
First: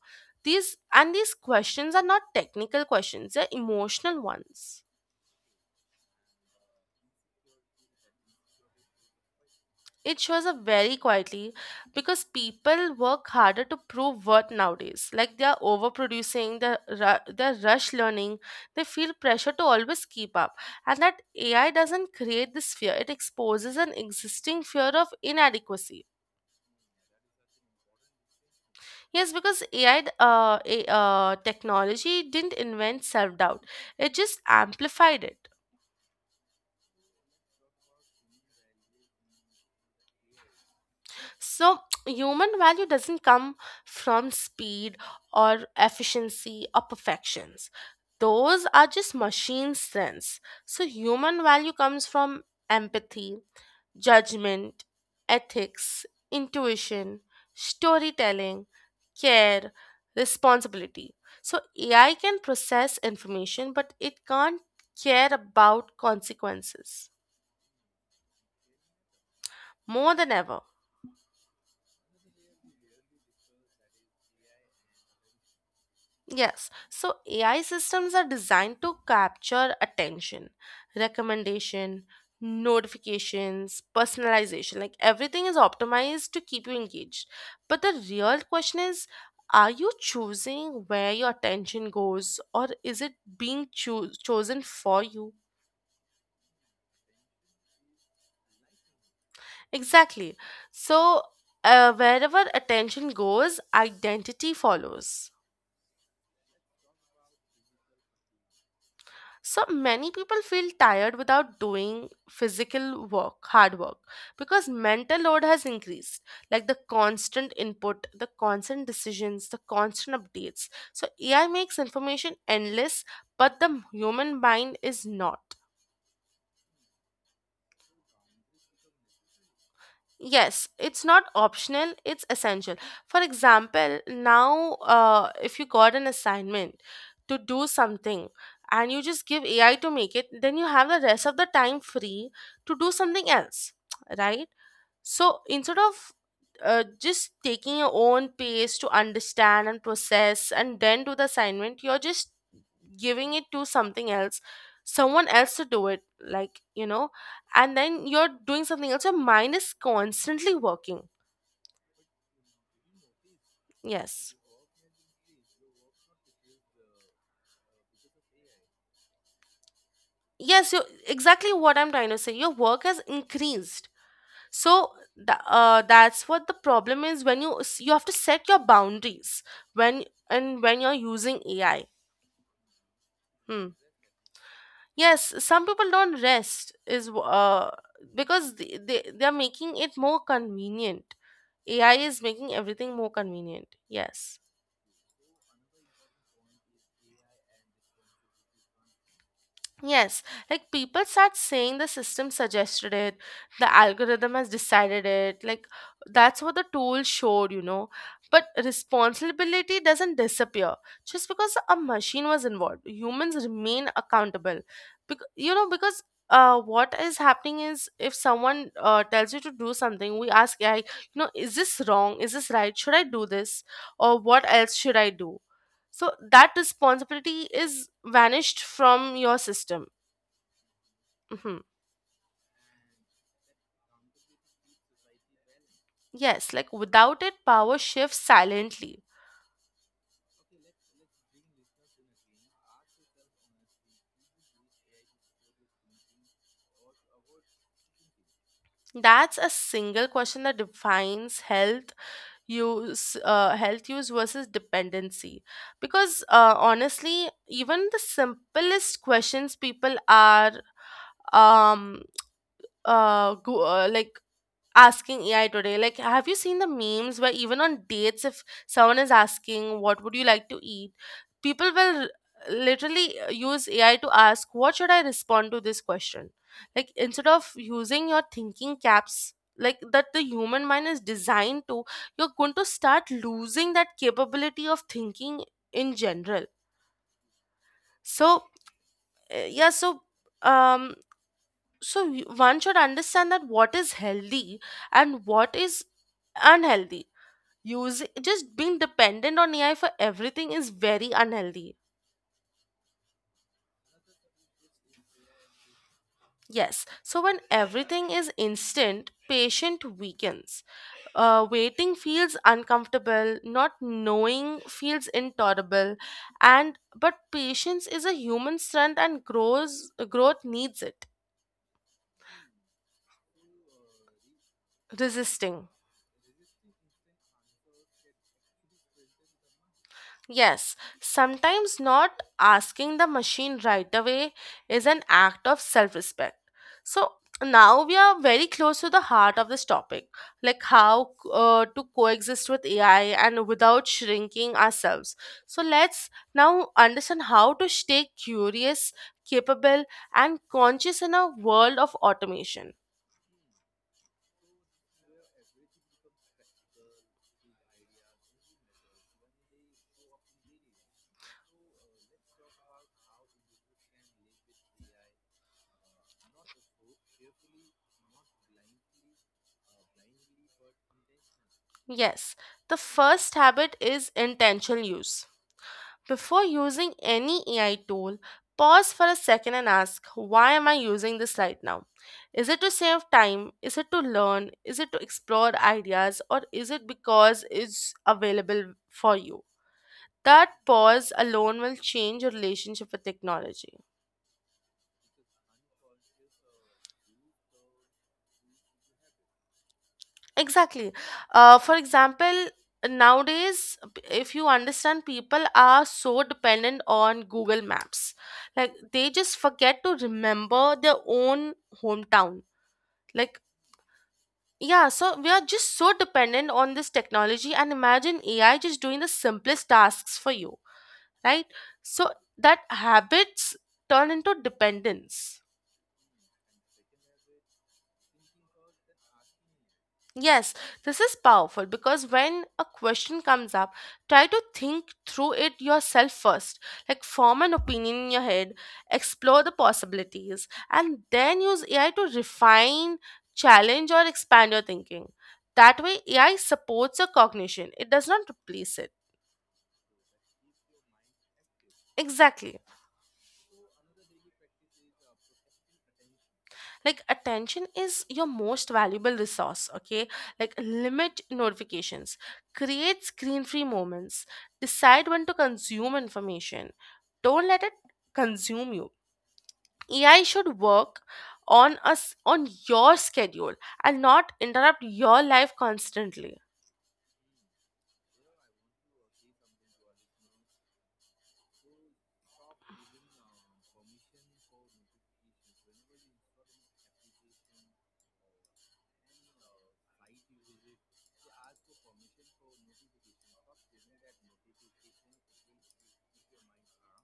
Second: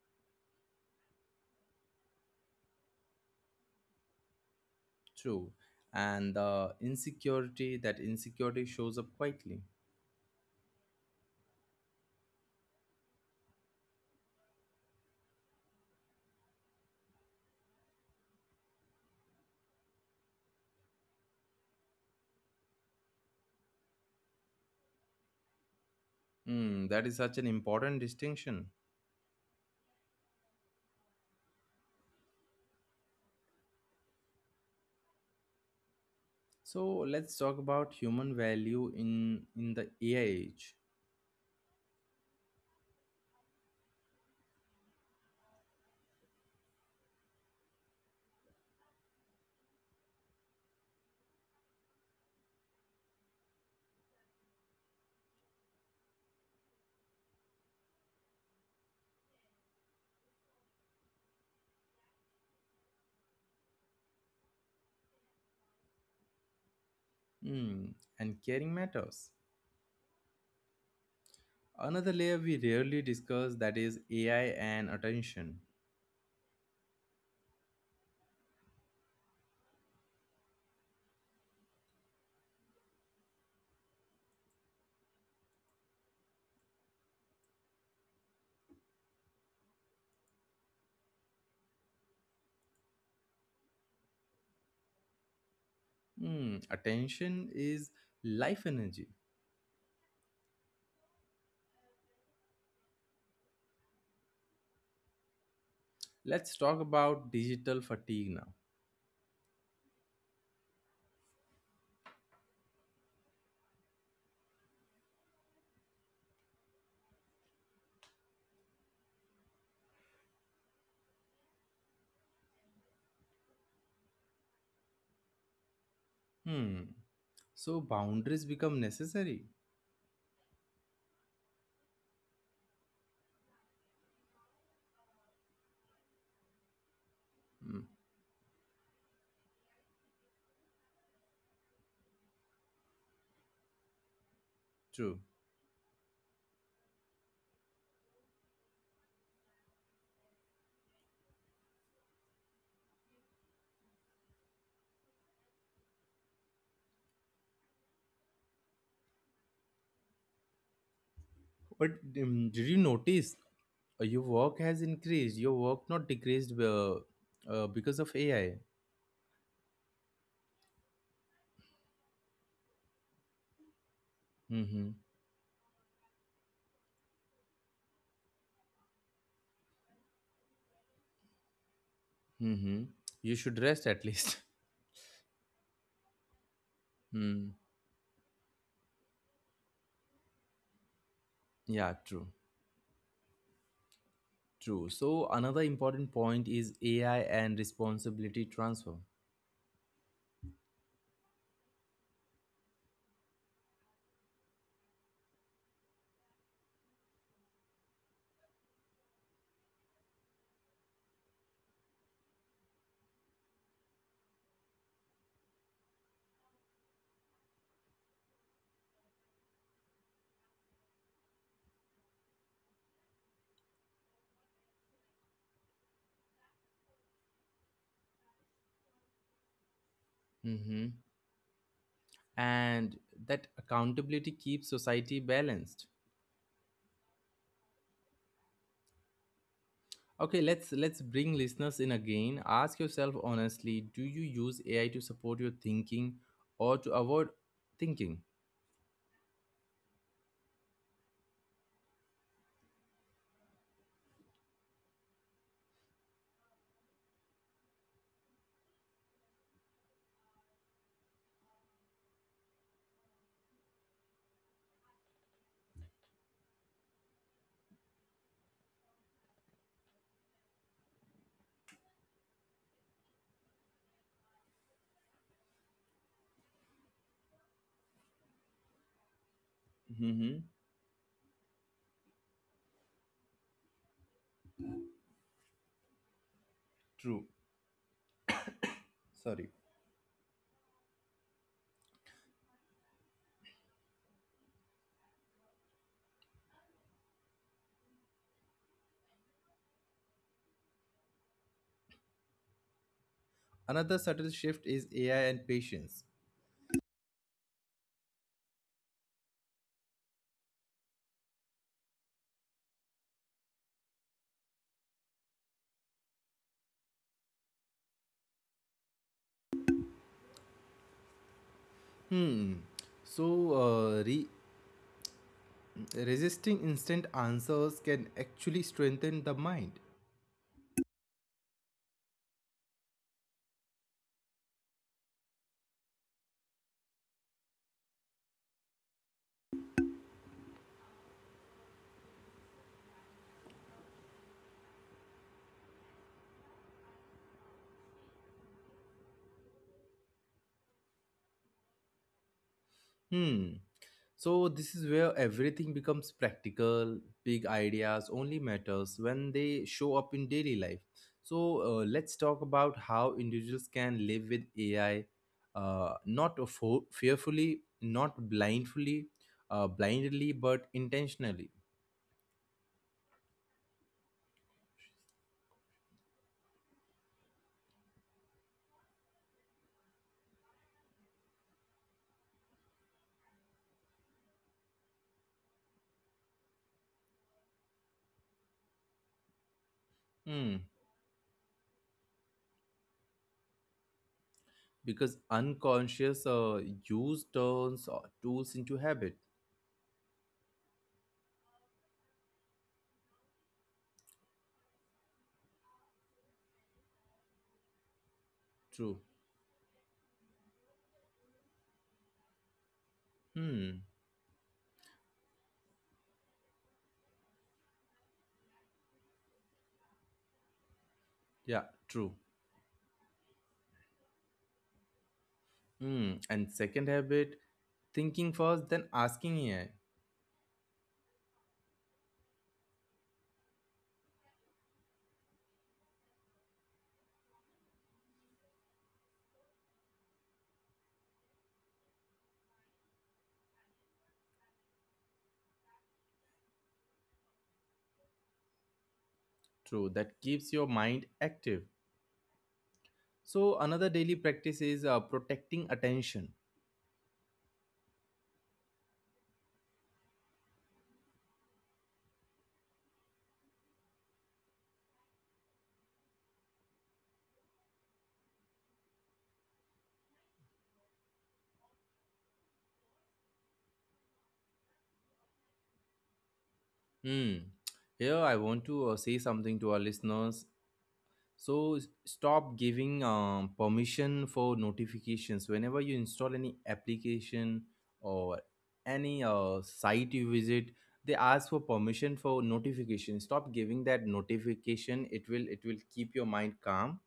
B: These and these questions are not technical questions, they're emotional ones.
A: True. And the insecurity, that insecurity shows up quietly.
B: It shows up very quietly because people work harder to prove worth nowadays. Like, they are overproducing, they're rush learning, they feel pressure to always keep up. And that AI doesn't create this fear, it exposes an existing fear of inadequacy.
A: Hmm, that is such an important distinction.
B: Yes, because technology didn't invent self doubt, it just amplified it.
A: So let's talk about human value in the AI age.
B: So, <tsk> human value doesn't come from speed or efficiency or perfections. Those are just machine strengths. So, human value comes from empathy, judgment, ethics, intuition, storytelling, care, responsibility. So, AI can process information, but it can't care about consequences
A: Hmm, and caring matters.
B: more than ever.
A: Another layer we rarely discuss, that is AI and attention.
B: Yes, so AI systems are designed to capture attention, recommendation, notifications, personalization. Like, everything is optimized to keep you engaged. But the real question is, are you choosing where your attention goes, or is it being chosen for you?
A: Hmm, attention is life energy.
B: Exactly. So, wherever attention goes, identity follows.
A: Let's talk about digital fatigue now.
B: So many people feel tired without doing physical work, hard work, because mental load has increased. Like, the constant input, the constant decisions, the constant updates. So AI makes information endless, but the human mind is not.
A: Hmm. So boundaries become necessary.
B: Yes, it's not optional, it's essential. For example, now if you got an assignment to do
A: Hmm,
B: something and you just give AI to make it, then you have the rest of the time free to do something else, right?
A: true.
B: So instead of just taking your own pace to understand and process and then do the assignment, you're just giving it to something else, someone else to do it, like, you know, and then you're doing something else. Your mind is constantly working.
A: But did you notice your
B: Yes.
A: work has increased? Your work not decreased, because of AI.
B: Yes, you exactly what I'm trying to say. Your work has increased.
A: Mm-hmm.
B: So that's what the problem is, when you you have to set your boundaries when and when you're using AI.
A: Mm-hmm. You should
B: Hmm.
A: rest at least. <laughs>
B: Yes, some people don't rest
A: Hmm.
B: because they are making it more convenient.
A: Yeah,
B: AI is
A: true.
B: making everything more convenient. Yes.
A: True. So another important point is AI and responsibility transfer.
B: Yes, like people start saying the system suggested it, the algorithm has decided it. Like, that's what the tool showed, you know. But responsibility doesn't disappear just because a machine was involved. Humans remain accountable. You know, because what is happening is, if someone tells you to do something, we ask AI, you know, is this wrong? Is this right? Should I do this? Or what else should I do? So that responsibility is vanished from your system.
A: Hmm.
B: Mhm.
A: And that accountability keeps society balanced.
B: Yes, like without it, power shifts silently.
A: Okay, let's bring listeners in again. Ask yourself honestly, do you use AI to support your thinking or to avoid thinking?
B: That's a single question that defines health use versus dependency. Because honestly, even the simplest questions people are um like asking AI today. Like, have you seen the memes where even on dates, if someone is asking, "What would you like to eat?" people will literally use AI to ask, "What should I respond to this question?" Like, instead of using your thinking caps, like that the
A: hmm
B: human mind is designed to, you're going to start losing that capability of thinking in general.
A: True.
B: So, uh,
A: Sorry.
B: yeah, so, um, One should understand that what is healthy and what is unhealthy use. Just being dependent on AI for everything is very unhealthy.
A: Another subtle shift is AI and patience.
B: Yes, so when everything is instant, patient weakens. Waiting feels uncomfortable, not knowing feels intolerable, and but patience is a human strength and grows growth needs it.
A: Hmm. So, uh, re-
B: Resisting.
A: resisting instant answers can actually strengthen the mind.
B: Yes, sometimes not asking the machine right away is an act of self respect. So now we are very close to the heart of this topic, like how to coexist with AI and without shrinking ourselves. So let's now understand how to stay curious, capable, and conscious in a world of automation.
A: Hmm. So this is where everything becomes practical. Big ideas only matters when they show up in daily life. So let's talk about how individuals can live with AI, not fo- fearfully, not blindfully, blindly, but intentionally.
B: Yes, the first habit is intentional use. Before using any AI tool, pause for a second and ask, why am I using this right now? Is it to save time? Is it to learn? Is it to explore ideas? Or is it because it's available for you? That
A: Hmm.
B: pause alone will change your relationship with technology.
A: Because unconscious use turns tools into habit.
B: Exactly. For example, nowadays, if you understand, people are so dependent on Google Maps. Like
A: True.
B: they just forget to remember their own hometown. Like,
A: Hmm.
B: yeah, so we are just so dependent on this technology, and imagine AI just doing the simplest tasks for you, right?
A: Yeah. True.
B: So that habits turn into dependence.
A: Hmm. And second habit, thinking first then asking AI.
B: Yes, this is powerful because when a question comes up, try to think through it yourself first. Like, form an opinion in your head, explore the possibilities, and then use AI to refine, challenge, or expand your thinking. That way, AI supports your cognition, it does not replace it.
A: True, that keeps your mind active.
B: Exactly.
A: So another daily practice is protecting attention.
B: Like attention is your most valuable resource, okay? Like limit notifications, create screen-free moments, decide when to consume information. Don't let it consume you. AI should work on us on your schedule and not interrupt your life constantly.
A: Hmm. Here I want to say something to our listeners. Stop giving permission for notifications. Whenever you install any application or any site you visit, they ask for permission for notification. Stop giving that notification. It will keep your mind calm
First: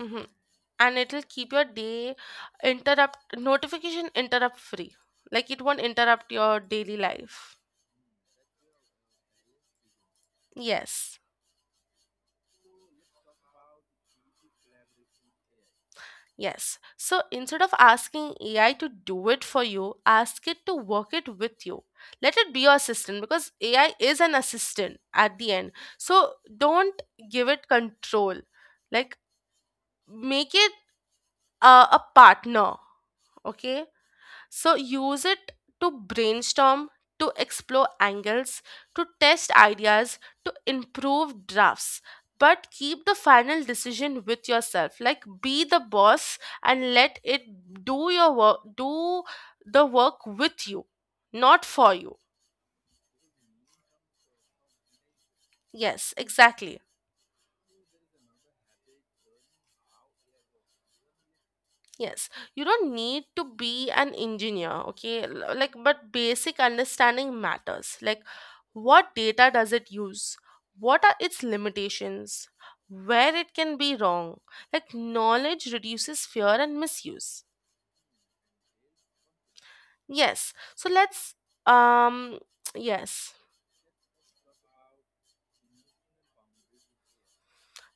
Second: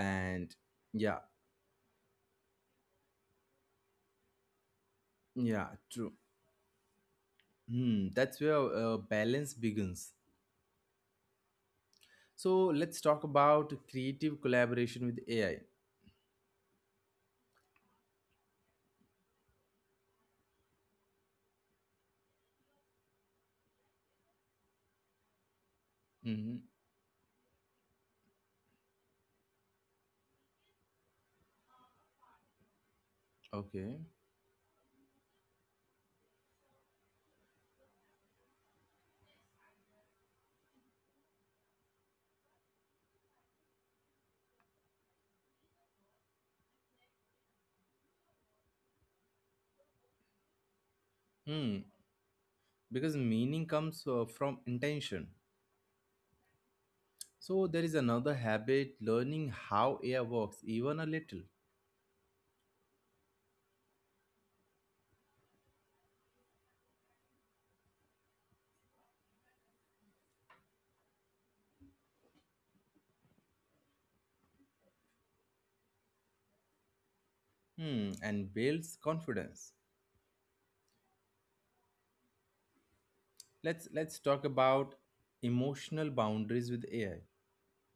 B: Mhm. And
A: yeah,
B: it'll keep your day interrupt notification interrupt free. Like it
A: yeah,
B: won't
A: true.
B: interrupt your daily life.
A: Hmm, that's where balance begins.
B: Yes.
A: So let's talk about creative collaboration with AI.
B: Yes. So instead of asking AI to do it for you, ask it to work it with you. Let it be your assistant because AI is an assistant at the end. So
A: hmm
B: don't give it control. Like make it a partner. Okay.
A: Okay.
B: So use it to brainstorm, to explore angles, to test ideas, to improve drafts. But keep the final decision with yourself. Like be the boss and let it do your work, do the work with you, not
A: Hmm.
B: for you.
A: Because meaning comes from intention.
B: Yes, exactly.
A: So there is another habit, learning how AI works, even a little.
B: Yes, you don't need to be an engineer, okay? Like, but basic understanding matters. Like, what data does it use? What are its limitations? Where it can be wrong? Like, knowledge reduces fear and misuse.
A: Hmm, and builds confidence.
B: Yes, so um, <tsk> yes.
A: Let's talk about emotional boundaries with AI.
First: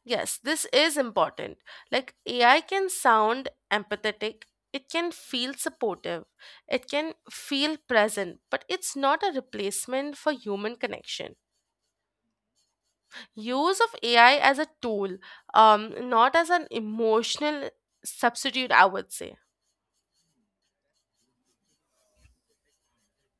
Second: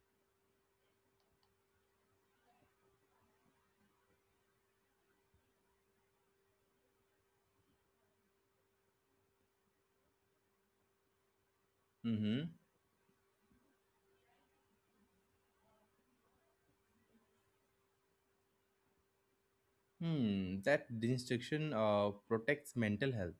B: Yes, this is important. Like AI can sound empathetic, it can feel supportive, it can feel present, but it's not a replacement for human connection.
A: Mm-hmm.
B: Use of AI as a tool, not as an emotional substitute, I would say.
A: Hmm. That distinction protects mental health.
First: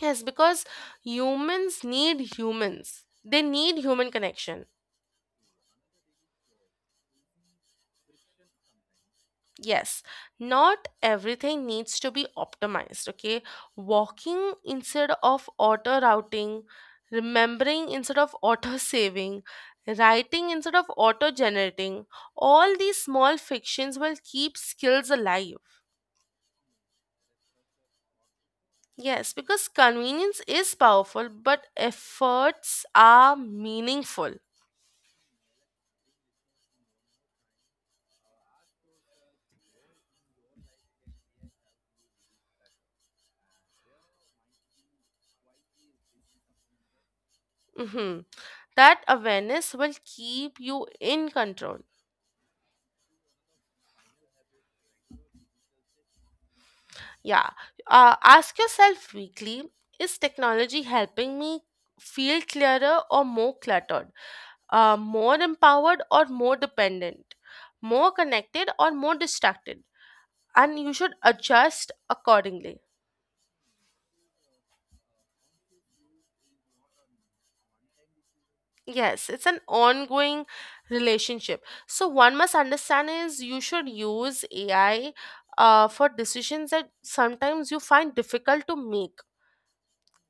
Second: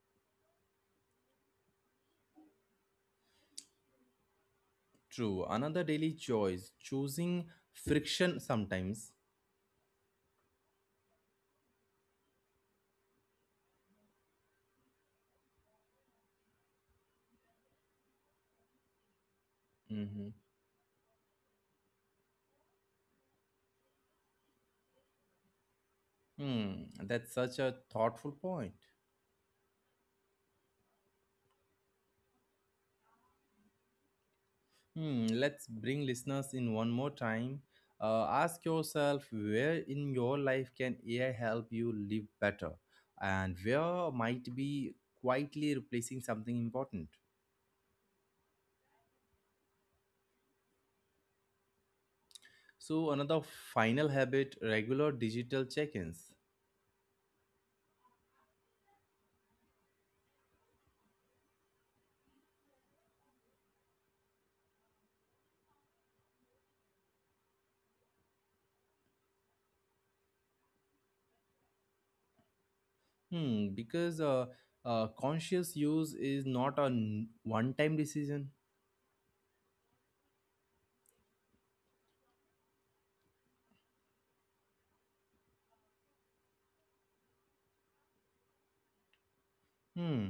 B: Yes, because humans need humans. They need human connection.
A: True. Another daily choice, choosing friction sometimes.
B: Yes, not everything needs to be optimized, okay? Walking instead of auto routing, remembering instead of auto saving,
A: hmm
B: writing instead of auto generating, all these small fictions will keep skills alive.
A: Hmm. That's such a thoughtful point.
B: Yes, because convenience is powerful, but efforts are meaningful.
A: Hmm. Let's bring listeners in one more time. Ask yourself where in your life can AI help you live better, and where might be quietly replacing something important.
B: Mhm. That awareness will keep you in control.
A: So another final habit: regular digital check-ins.
B: Yeah. Ask yourself weekly, is technology helping me feel clearer or more cluttered? More empowered or more dependent? More connected or more distracted? And you should adjust accordingly.
A: Hmm. Because conscious use is not a one-time decision.
B: Yes, it's an ongoing relationship. So, one must understand is you should use AI for decisions that sometimes you find difficult to make.
A: Hmm.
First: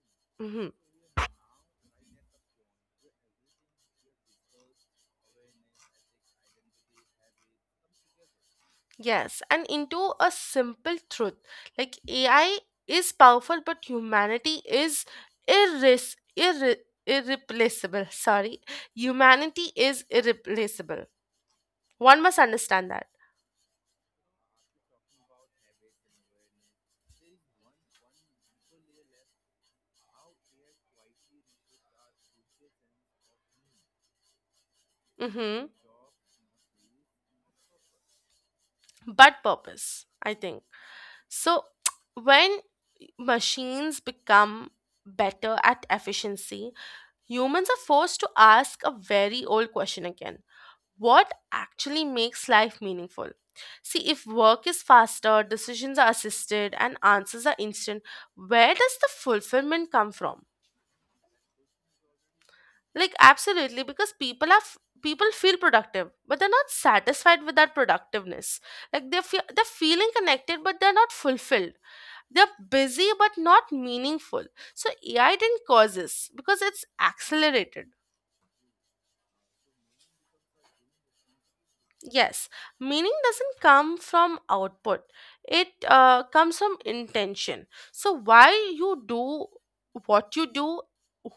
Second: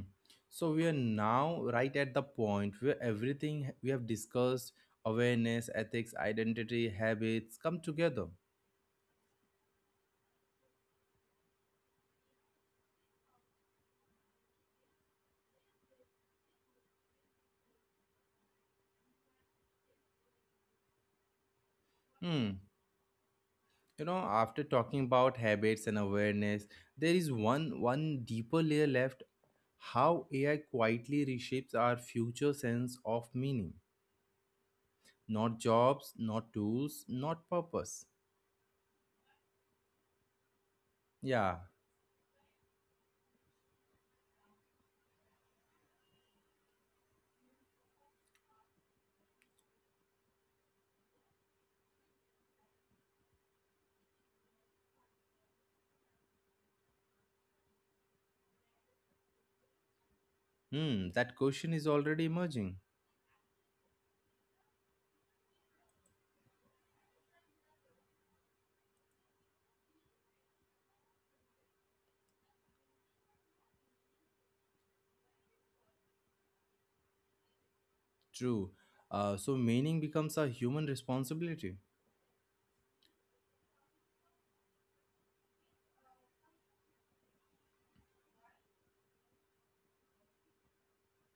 A: So
B: Mhm.
A: we are now right at the point where everything we have discussed, awareness, ethics, identity, habits, come together.
B: Yes, and into a simple truth, like AI is powerful, but humanity is irres- irre- irreplaceable. Sorry, humanity is irreplaceable. One must
A: Hmm.
B: understand that.
A: You know, after talking about habits and awareness, there is one deeper layer left, how AI quietly reshapes our future sense of meaning. Not
B: Mm-hmm.
A: jobs, not tools, not purpose.
B: But purpose, I think.
A: Yeah,
B: So, <tsk> when machines become better at efficiency, humans are forced to ask a very old question again, what actually makes life meaningful? See, if work is faster, decisions are assisted, and answers are instant, where does the fulfillment come from?
A: hmm, that question is already emerging.
B: Like, absolutely, because people feel productive but they're not satisfied with that productiveness, like they feel they're feeling connected but they're not fulfilled, they're busy but not meaningful. So AI didn't cause this because it's accelerated.
A: True. So meaning becomes a human responsibility.
B: Yes, meaning doesn't come from output, it comes from intention. So, why you do what you do,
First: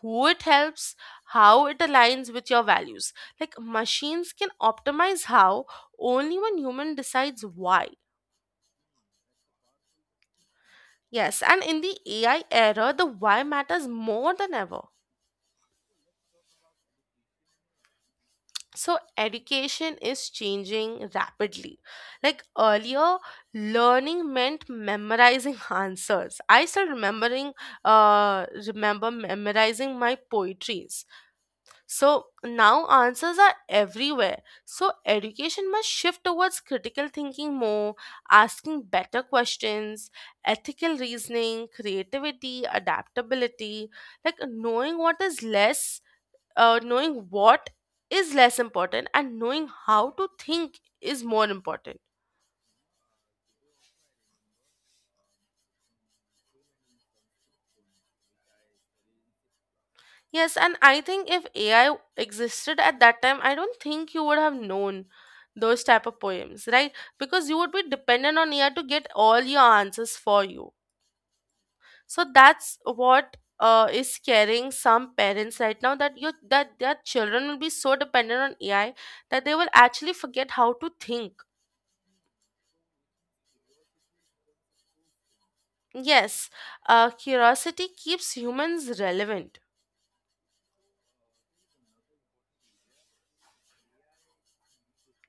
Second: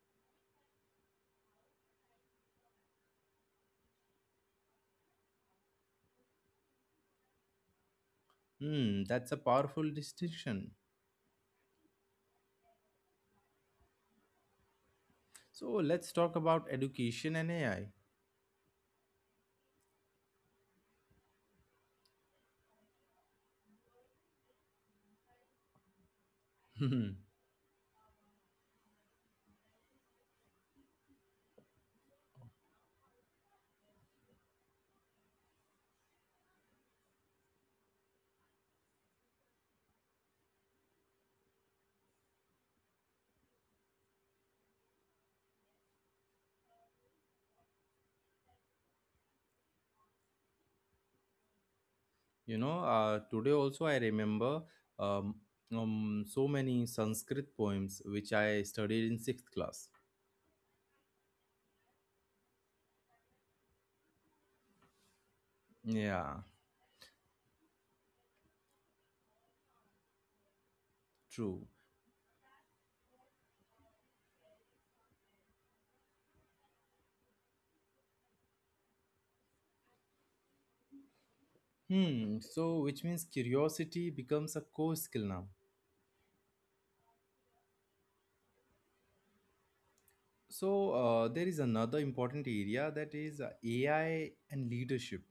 B: who it helps, how it aligns with your values. Like machines can optimize how only when human decides why.
A: Hmm, that's a powerful distinction.
B: Yes, and in the AI era, the why matters more than ever.
A: So let's talk about education and AI.
B: So education is changing rapidly. Like earlier, learning meant memorizing <laughs> answers. I still
A: <laughs>
B: remembering remember memorizing my poetries. So now answers are everywhere, so education must shift towards critical thinking more, asking better questions, ethical reasoning, creativity, adaptability. Like knowing what is less knowing what is less important and knowing how to think is more important.
A: You know, today also I remember um, so many Sanskrit poems which I studied in sixth class.
B: Yes, and I think if AI existed at that time, I don't think you would have known those type of
A: Yeah,
B: poems, right? Because you would be dependent on AI to get all your answers for you.
A: true.
B: So that's what is scaring some parents right now, that you that their children will be so dependent on AI that they will actually forget how to think.
A: Hmm, so which means curiosity becomes a core skill now.
B: Yes, curiosity keeps humans relevant.
A: So there is another important area, that is AI and leadership.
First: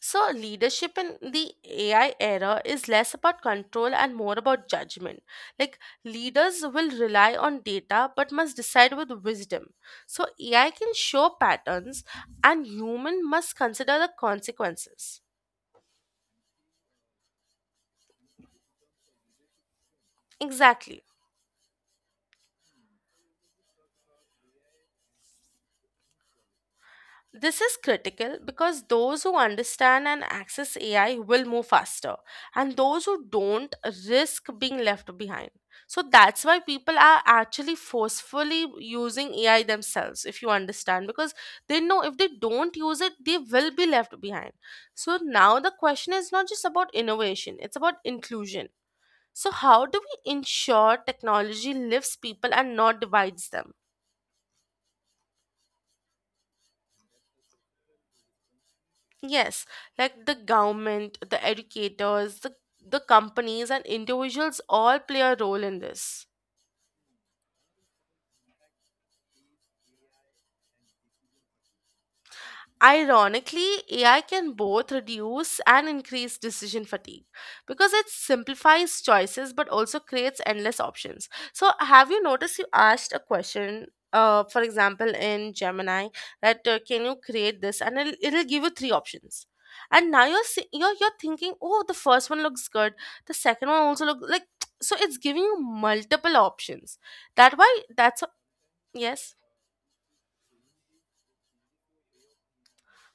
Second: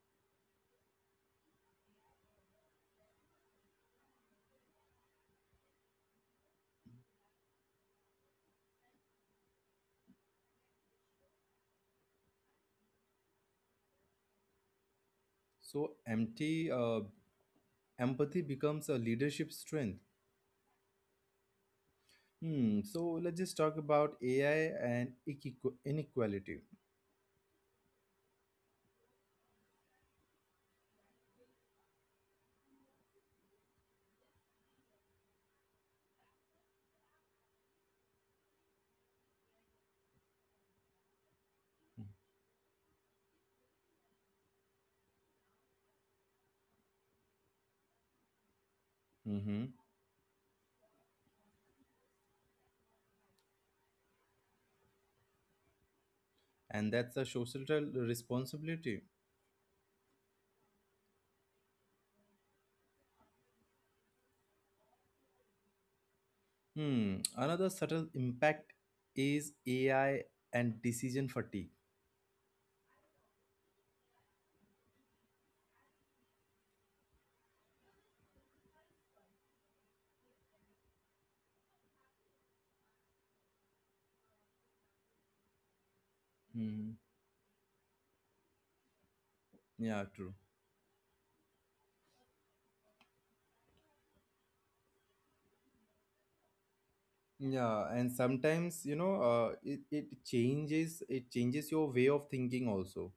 B: So, leadership in the AI era is less about control and more about judgment. Like, leaders will rely on data but must decide with wisdom. So, AI can show patterns and human must consider the consequences.
A: So empty empathy becomes a leadership strength.
B: Exactly.
A: Hmm. So let's just talk about AI and inequality.
B: This is critical because those who understand and access AI will move faster, and those who don't risk being left behind. So that's why people are actually forcefully using AI themselves, if you understand, because they know if they don't use it, they will be left behind. So now the question is not just about innovation, it's about inclusion. So,
A: hmm
B: how do we ensure technology lifts people and not divides them?
A: And that's a social responsibility.
B: Yes, like the government, the educators, the companies, and individuals all play a role in this.
A: Hmm. Another subtle impact is AI and decision fatigue.
B: Ironically, AI can both reduce and increase decision fatigue because it simplifies choices but also creates endless options. So, have you noticed you asked a question, for example, in Gemini, that
A: hmm
B: can you create this, and it'll give you three options.
A: Yeah,
B: And now
A: true.
B: you're, si- you're thinking, oh, the first one looks good, the second one also looks like <tsk> so it's giving you multiple options. That why
A: Yeah, and
B: that's
A: sometimes you know,
B: yes.
A: it changes, it changes your way of thinking also.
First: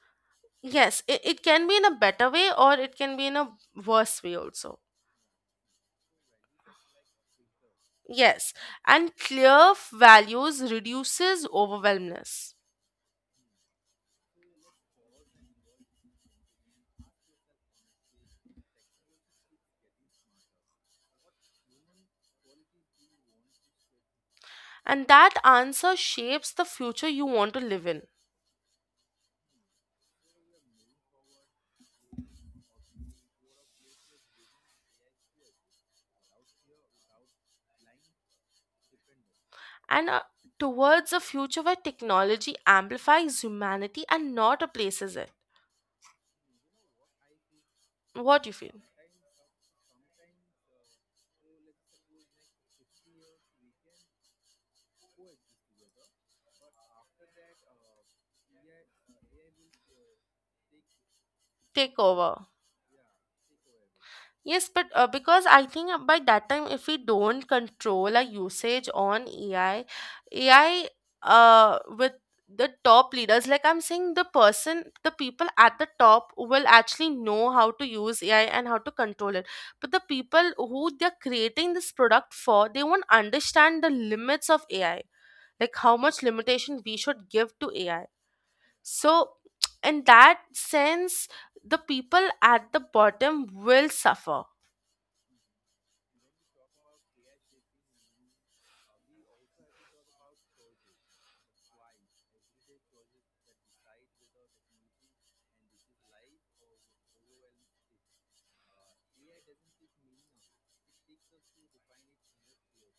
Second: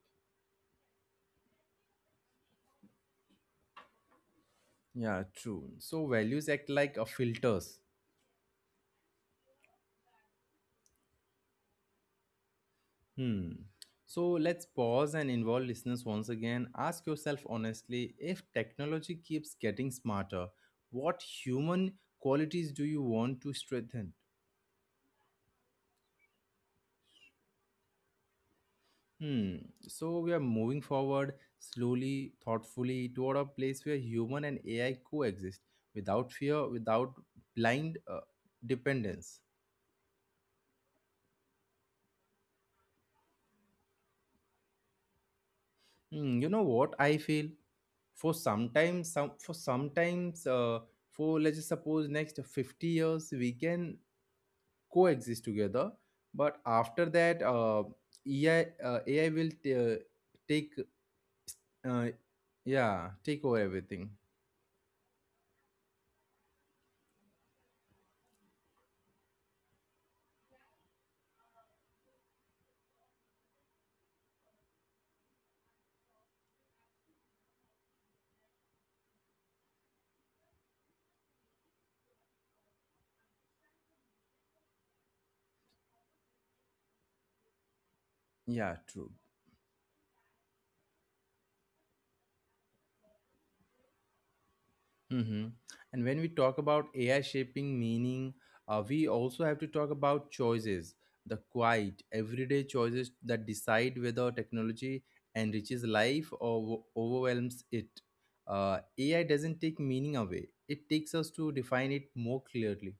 B: Yes, it can be in a better way or it can be in a worse way also.
A: Yeah, true. So values act like a filters.
B: Yes, and clear values reduces overwhelmness.
A: Hmm. So let's pause and involve listeners once again. Ask yourself honestly, if technology keeps getting smarter, what human qualities do you want to strengthen?
B: And that answer shapes the future you want to live in.
A: Hmm. So we are moving forward slowly, thoughtfully, toward a place where human and AI coexist without fear, without blind dependence.
B: And towards a future where technology amplifies humanity and not replaces it.
A: Hmm. You know what I feel? for
B: What do you feel?
A: sometimes some for sometimes uh, for let's just suppose next 50 years we can coexist together, but after that ai uh, ai will t- uh, take,
B: Take
A: uh,
B: over.
A: yeah, take over everything.
B: Yes, but because I think by that time, if we don't control our usage on AI, AI with the top leaders, like I'm saying, the people at the top will actually know how to use AI and how to control it. But the people who they're creating this product for, they won't understand the limits of AI, like how much limitation we should give to AI.
A: Yeah, true.
B: So, <tsk> in that sense, the people at the bottom will suffer.
A: Hmm, and when we talk about AI shaping meaning, we also have to talk about choices, the quiet everyday choices that decide whether technology enriches life or overwhelms it. uh, AI doesn't take meaning away, it takes us to define it more clearly.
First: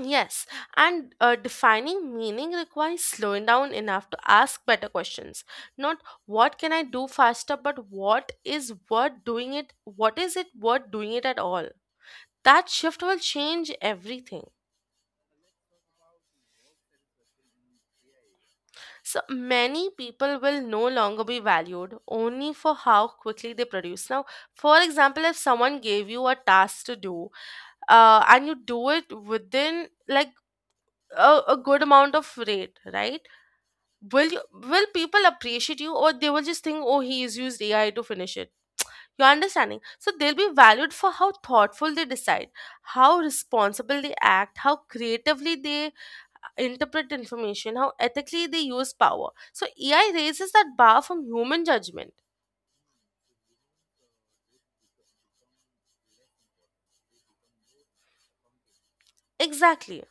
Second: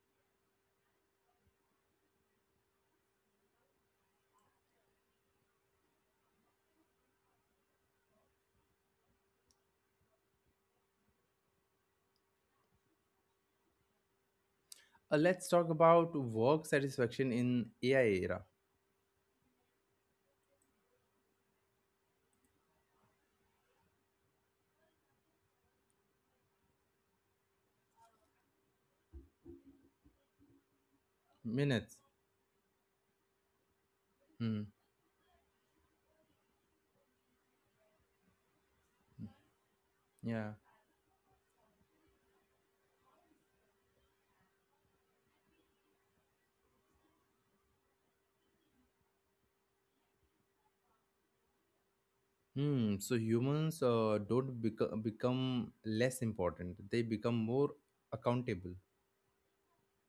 B: Yes, and defining meaning requires slowing down enough to ask better questions. Not what can I do faster, but what is worth doing it? What is it worth doing it at all? That shift will change everything.
A: Let's talk about work satisfaction in AI era.
B: So many people will no longer be valued only for how quickly they produce. Now, for example, if someone gave you a task to do, and you do it within like a good
A: Minutes.
B: amount of rate, right?
A: Hmm.
B: Will people appreciate you, or they will just think, oh, he is used AI to finish it? You're understanding? So they'll be
A: Yeah.
B: valued for how thoughtful they decide, how responsible they act, how creatively they interpret information, how ethically they use power. So AI raises that bar from human judgment.
A: Hmm. So humans don't beco- become less important. They become more accountable.
B: Exactly.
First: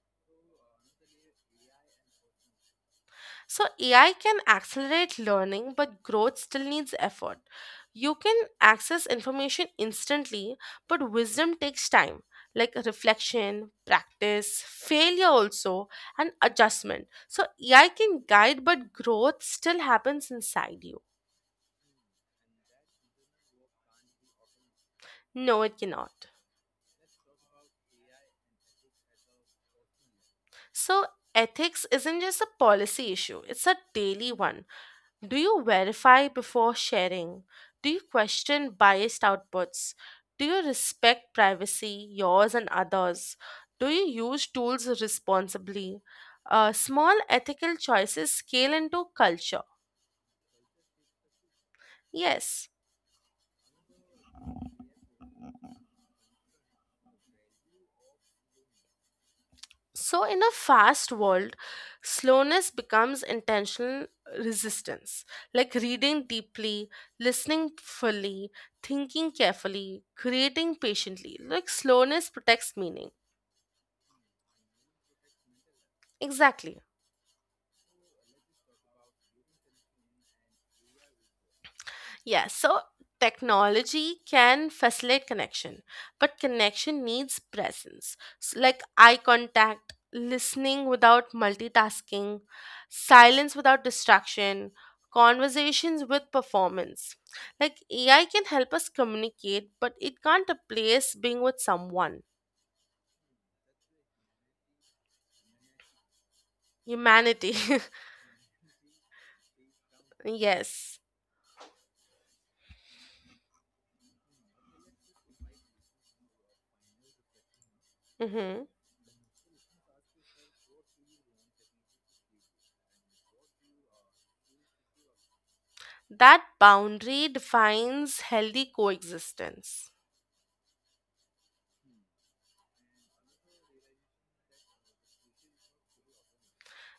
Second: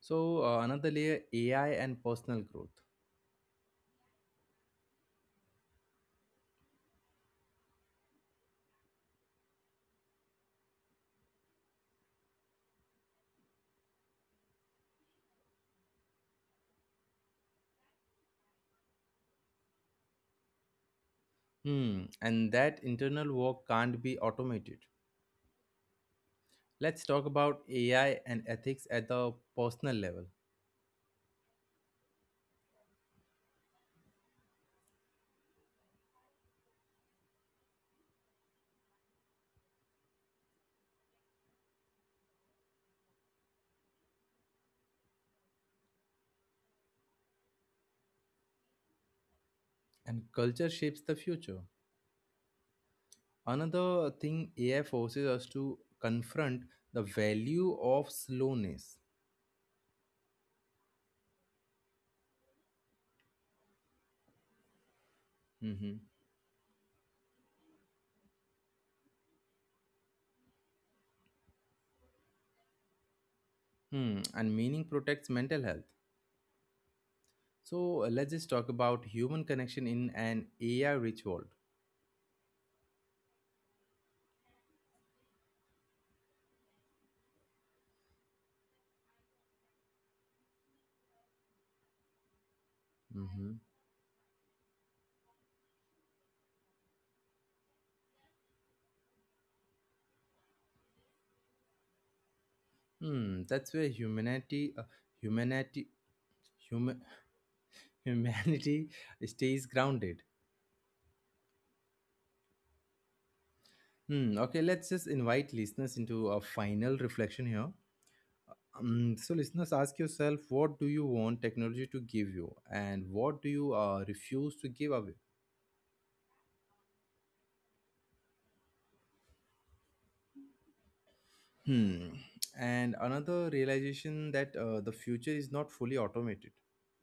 A: So another layer, AI and personal growth.
B: So, AI can accelerate learning, but growth still needs effort. You can access information instantly, but wisdom takes time, like reflection, practice, failure also, and adjustment. So, AI can guide, but growth still happens inside you.
A: Hmm. And that internal work can't be automated.
B: No, it cannot.
A: Let's talk about AI and ethics at the personal level.
B: So, ethics isn't just a policy issue, it's a daily one. Do you verify before sharing? Do you question biased outputs? Do you respect privacy, yours and others? Do you use tools responsibly? Small ethical choices scale into culture.
A: And culture shapes the future.
B: Yes.
A: Another thing AI forces us to confront, the value of slowness.
B: So, in a fast world, slowness becomes intentional resistance, like
A: Mhm.
B: reading deeply, listening fully, thinking carefully, creating patiently. Like, slowness protects meaning.
A: Hmm. And meaning protects mental health.
B: Exactly.
A: So let's just talk about human connection in an AI rich world.
B: Yes, so technology can facilitate connection, but connection needs presence, like eye contact, listening without multitasking,
A: Mhm.
B: silence without distraction, conversations with performance. Like AI can help us communicate, but it can't replace being with someone.
A: Hmm. That's where humanity, human,
B: Humanity.
A: <laughs> humanity stays grounded.
B: <laughs> Yes.
A: Hmm. Okay, let's just invite listeners into a final reflection here.
B: Hmm.
A: So, listeners, ask yourself what do you want technology to give you, and what do you refuse to give away?
B: That boundary defines healthy coexistence.
A: Hmm. And another realization, that the future is not fully automated.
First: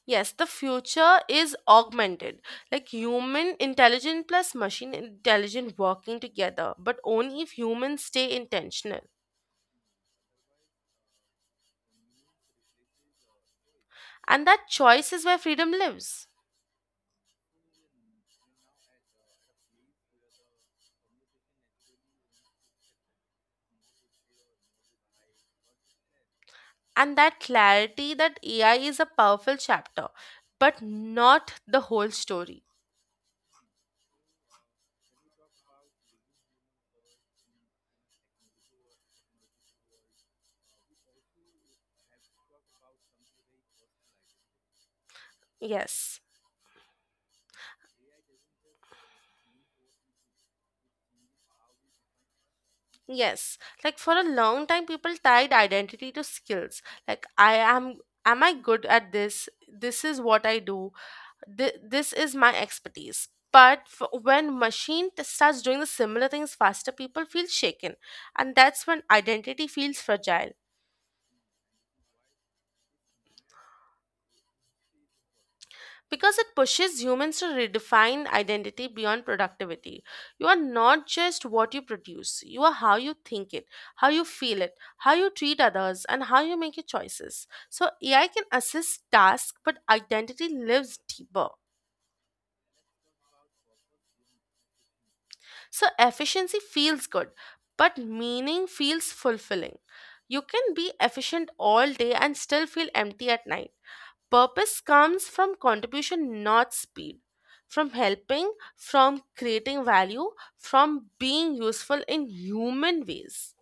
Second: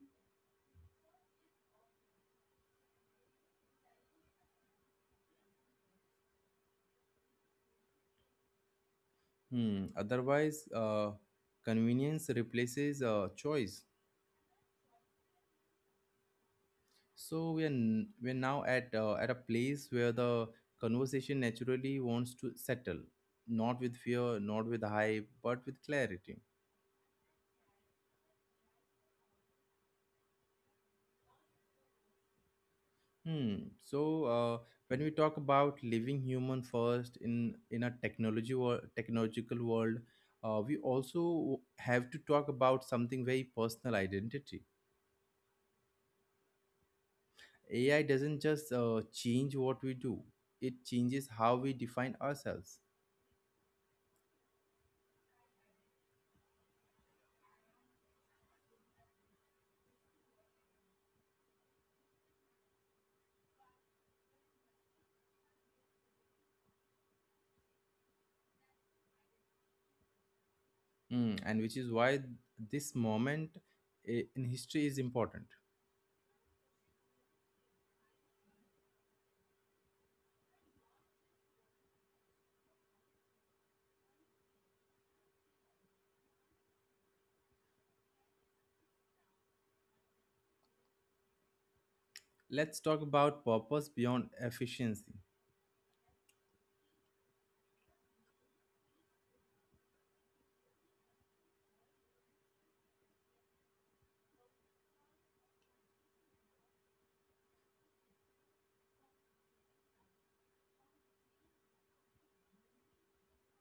B: Yes, the future is augmented, like human intelligence plus machine intelligence working together, but only if humans stay intentional.
A: Hmm. Otherwise, convenience replaces choice.
B: And that choice is where freedom lives.
A: So we're now at a place where the conversation naturally wants to settle, not with fear, not with hype, but with clarity.
B: And that clarity, that AI is a powerful chapter, but not the whole story.
A: Hmm. So when we talk about living human first in a technology or technological world, we also have to talk about something very personal, identity.
B: Yes.
A: AI doesn't just change what we do; it changes how we define ourselves.
B: Yes, like for a long time, people tied identity to skills. Like, am I good at this? This is what I do. This is my expertise. But when starts doing the similar things faster, people feel shaken, and that's when identity feels fragile.
A: Hmm. And which is why this moment in history is important.
B: Because it pushes humans to redefine identity beyond productivity. You are not just what you produce, you are how you think it, how you feel it, how you treat others, and how you make your choices. So, AI can assist tasks, but identity lives deeper.
A: Let's talk about purpose beyond efficiency.
B: So efficiency feels good, but meaning feels fulfilling. You can be efficient all day and still feel empty at night. Purpose comes from contribution, not speed. From helping, from creating value, from being useful in human ways.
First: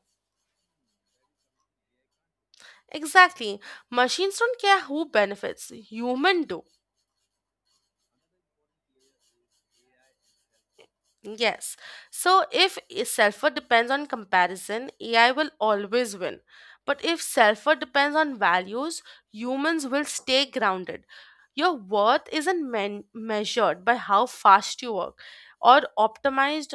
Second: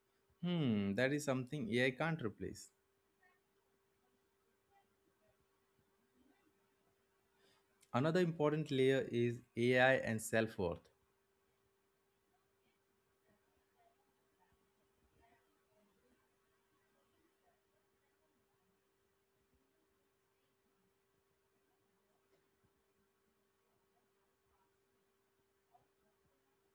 A: Hmm. That is something AI can't replace.
B: Exactly. Machines don't care who benefits, human do.
A: Another important layer is AI and self worth.
B: Yes. So if self-worth depends on comparison, AI will always win. But if self-worth depends on values, humans will stay grounded. Your worth isn't measured by how fast you work or optimized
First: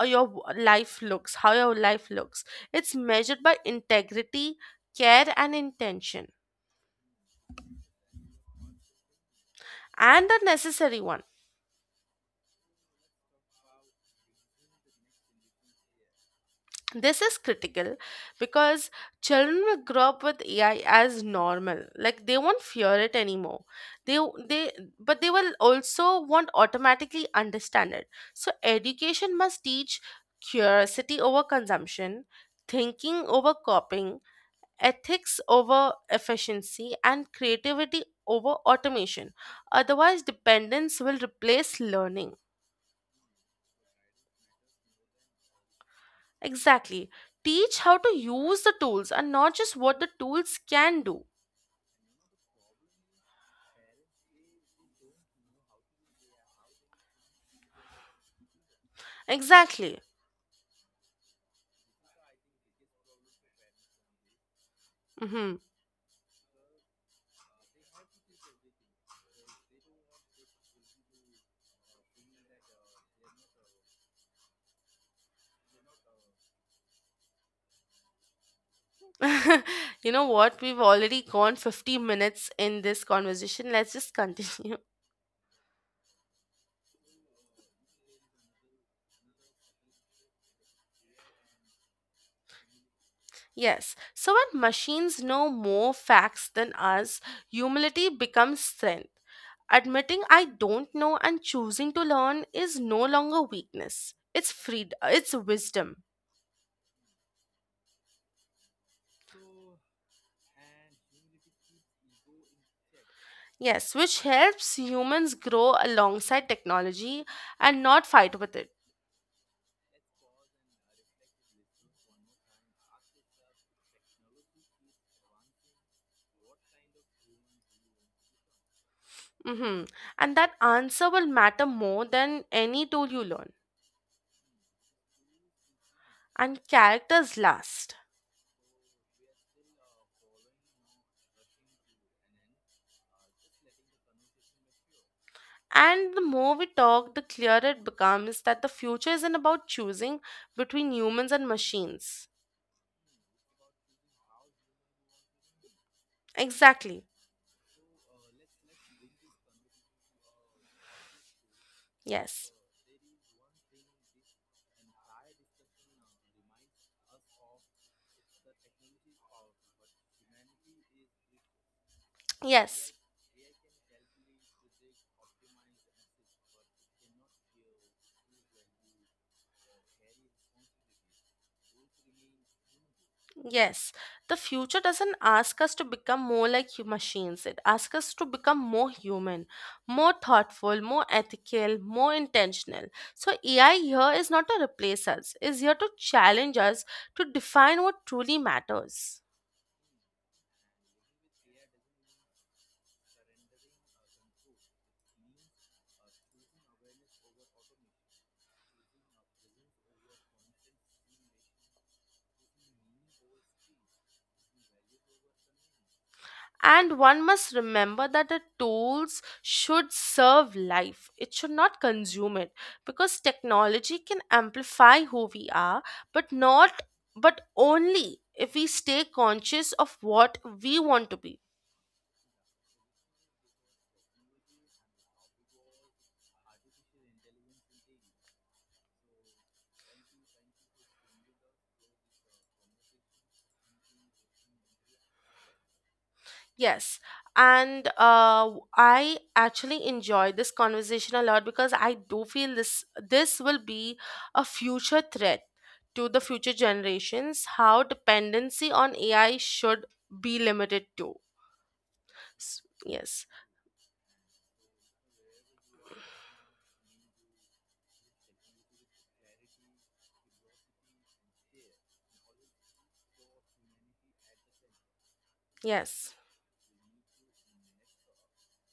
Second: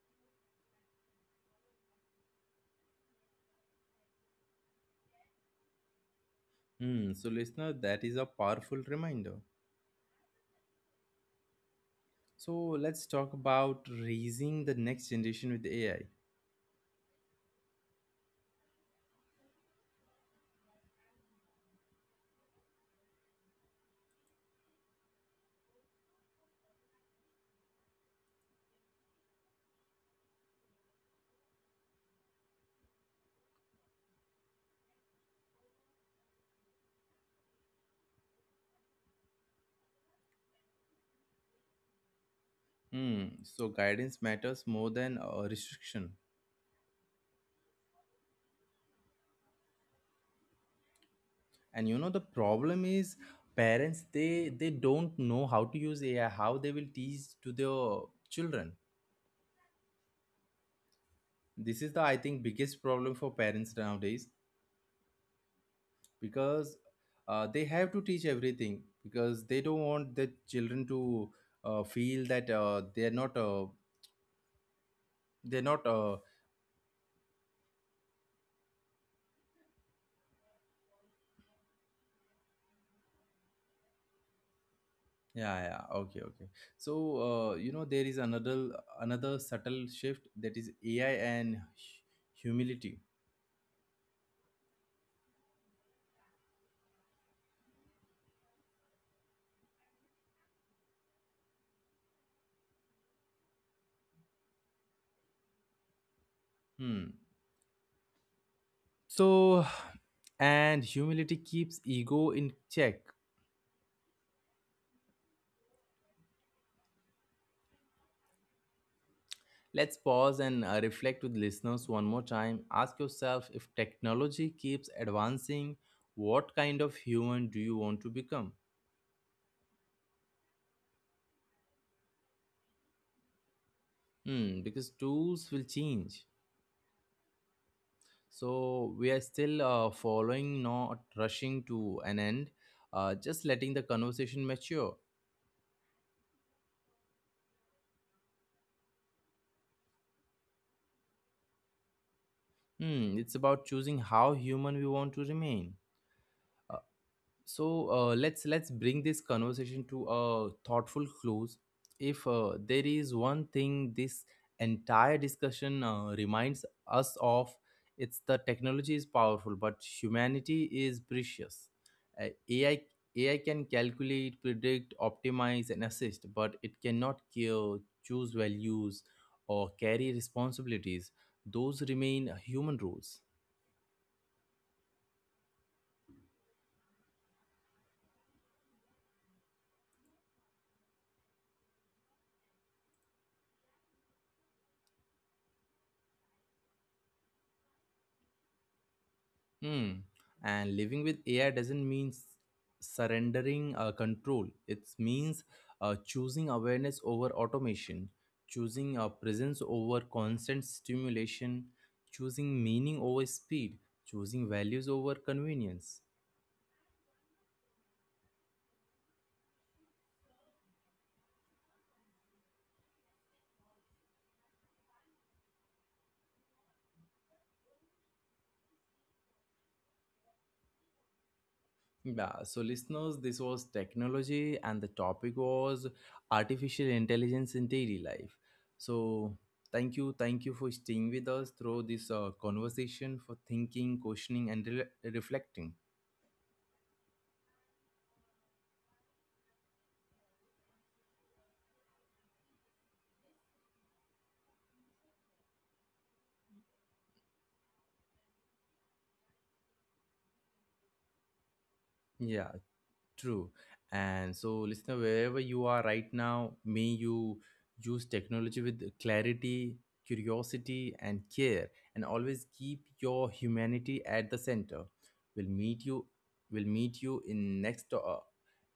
B: or your w- life looks, how your life looks. It's measured by integrity, care, and intention,
A: Hmm, so, listener, that is a powerful reminder.
B: and a necessary one.
A: So, let's talk about raising the next generation with AI.
B: This is critical because children will grow up with AI as normal. Like they won't fear it anymore. They they but they will also won't automatically understand it. So education must teach curiosity over consumption, thinking over copying, ethics over efficiency, and creativity over automation. Otherwise, dependence will replace learning.
A: Hmm, so, guidance matters more than restriction.
B: Exactly. Teach how to use the tools and not just what the tools can do.
A: And you know, the problem is parents, they don't know how to use AI, how they will teach to their children.
B: Exactly.
A: This is the, I think, biggest problem for parents nowadays.
B: Hmm.
A: Because they have to teach everything, because they don't want the children to feel that they're not
B: You know what? We've already gone 50 minutes in this conversation. Let's just continue. <laughs>
A: yeah, yeah, okay, okay. So you know, there is another subtle shift, that is AI and humility.
B: Yes. So, when machines know more facts than us, humility becomes strength. Admitting I don't know and choosing to learn is no longer weakness. It's wisdom.
A: hmm so and humility keeps ego in check.
B: Yes, which helps humans grow alongside technology and not fight with it.
A: Let's pause and reflect with listeners one more time. Ask yourself, if technology keeps advancing, what kind of human do you want to become?
B: Mm-hmm. And that answer will matter more than any tool you learn.
A: Hmm, because tools will change.
B: And characters last.
A: So we are still following, not rushing to an end, just letting the conversation mature.
B: And the more we talk, the clearer it becomes that the future isn't about choosing between humans and machines.
A: Hmm, it's about choosing how human we want to remain.
B: Exactly.
A: So let's bring this conversation to a thoughtful close. If
B: Yes.
A: there is one thing this entire discussion reminds us of, it's the technology is powerful, but humanity is precious. uh, ai
B: Yes.
A: AI can calculate, predict, optimize, and assist, but it cannot care, choose values, or carry responsibilities. Those remain human roles.
B: Yes, the future doesn't ask us to become more like machines. It asks us to become more human, more thoughtful, more ethical, more intentional. So, AI here is not to replace us, is here to challenge us to define what truly matters.
A: Hmm. And living with AI doesn't mean surrendering control. It means choosing awareness over automation, choosing presence over constant stimulation, choosing meaning over speed, choosing values over convenience.
B: And one must remember that the tools should serve life. It should not consume it, because technology can amplify who we are, but not but only if we stay conscious of what we want to be.
A: Yeah, so listeners, this was technology, and the topic was artificial intelligence in daily life. So, thank you for staying with us through this conversation, for thinking, questioning, and reflecting.
B: Yes. And I actually enjoy this conversation a lot because I do feel this will be a future threat to the future generations, how dependency on AI should be limited to.
A: Yeah,
B: Yes,
A: true. And so, listener, wherever you are right now, may you use technology with clarity, curiosity, and care, and always keep your humanity at the center. We'll meet you.
B: yes,
A: We'll meet you in next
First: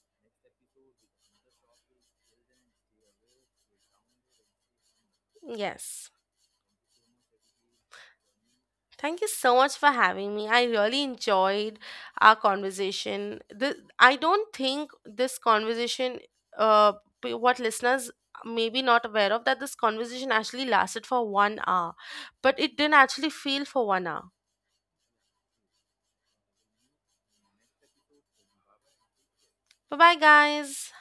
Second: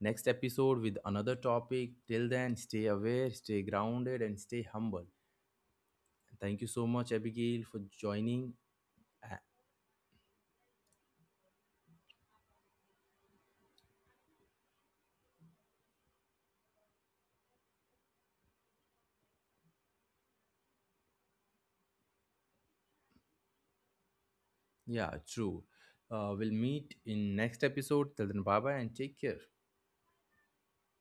A: next episode with another topic. Till then, stay aware, stay grounded, and stay humble.
B: yes.
A: Thank you so much, Abigail, for joining.
B: Thank you
A: Uh,
B: so much for having me. I really enjoyed our conversation. The, I don't think this conversation, uh, what listeners may be not aware of, that this conversation actually lasted for 1 hour, but it didn't actually feel for 1 hour.
A: yeah, true. We'll meet in next episode. Till then, bye bye, and take care.
B: Bye bye, guys.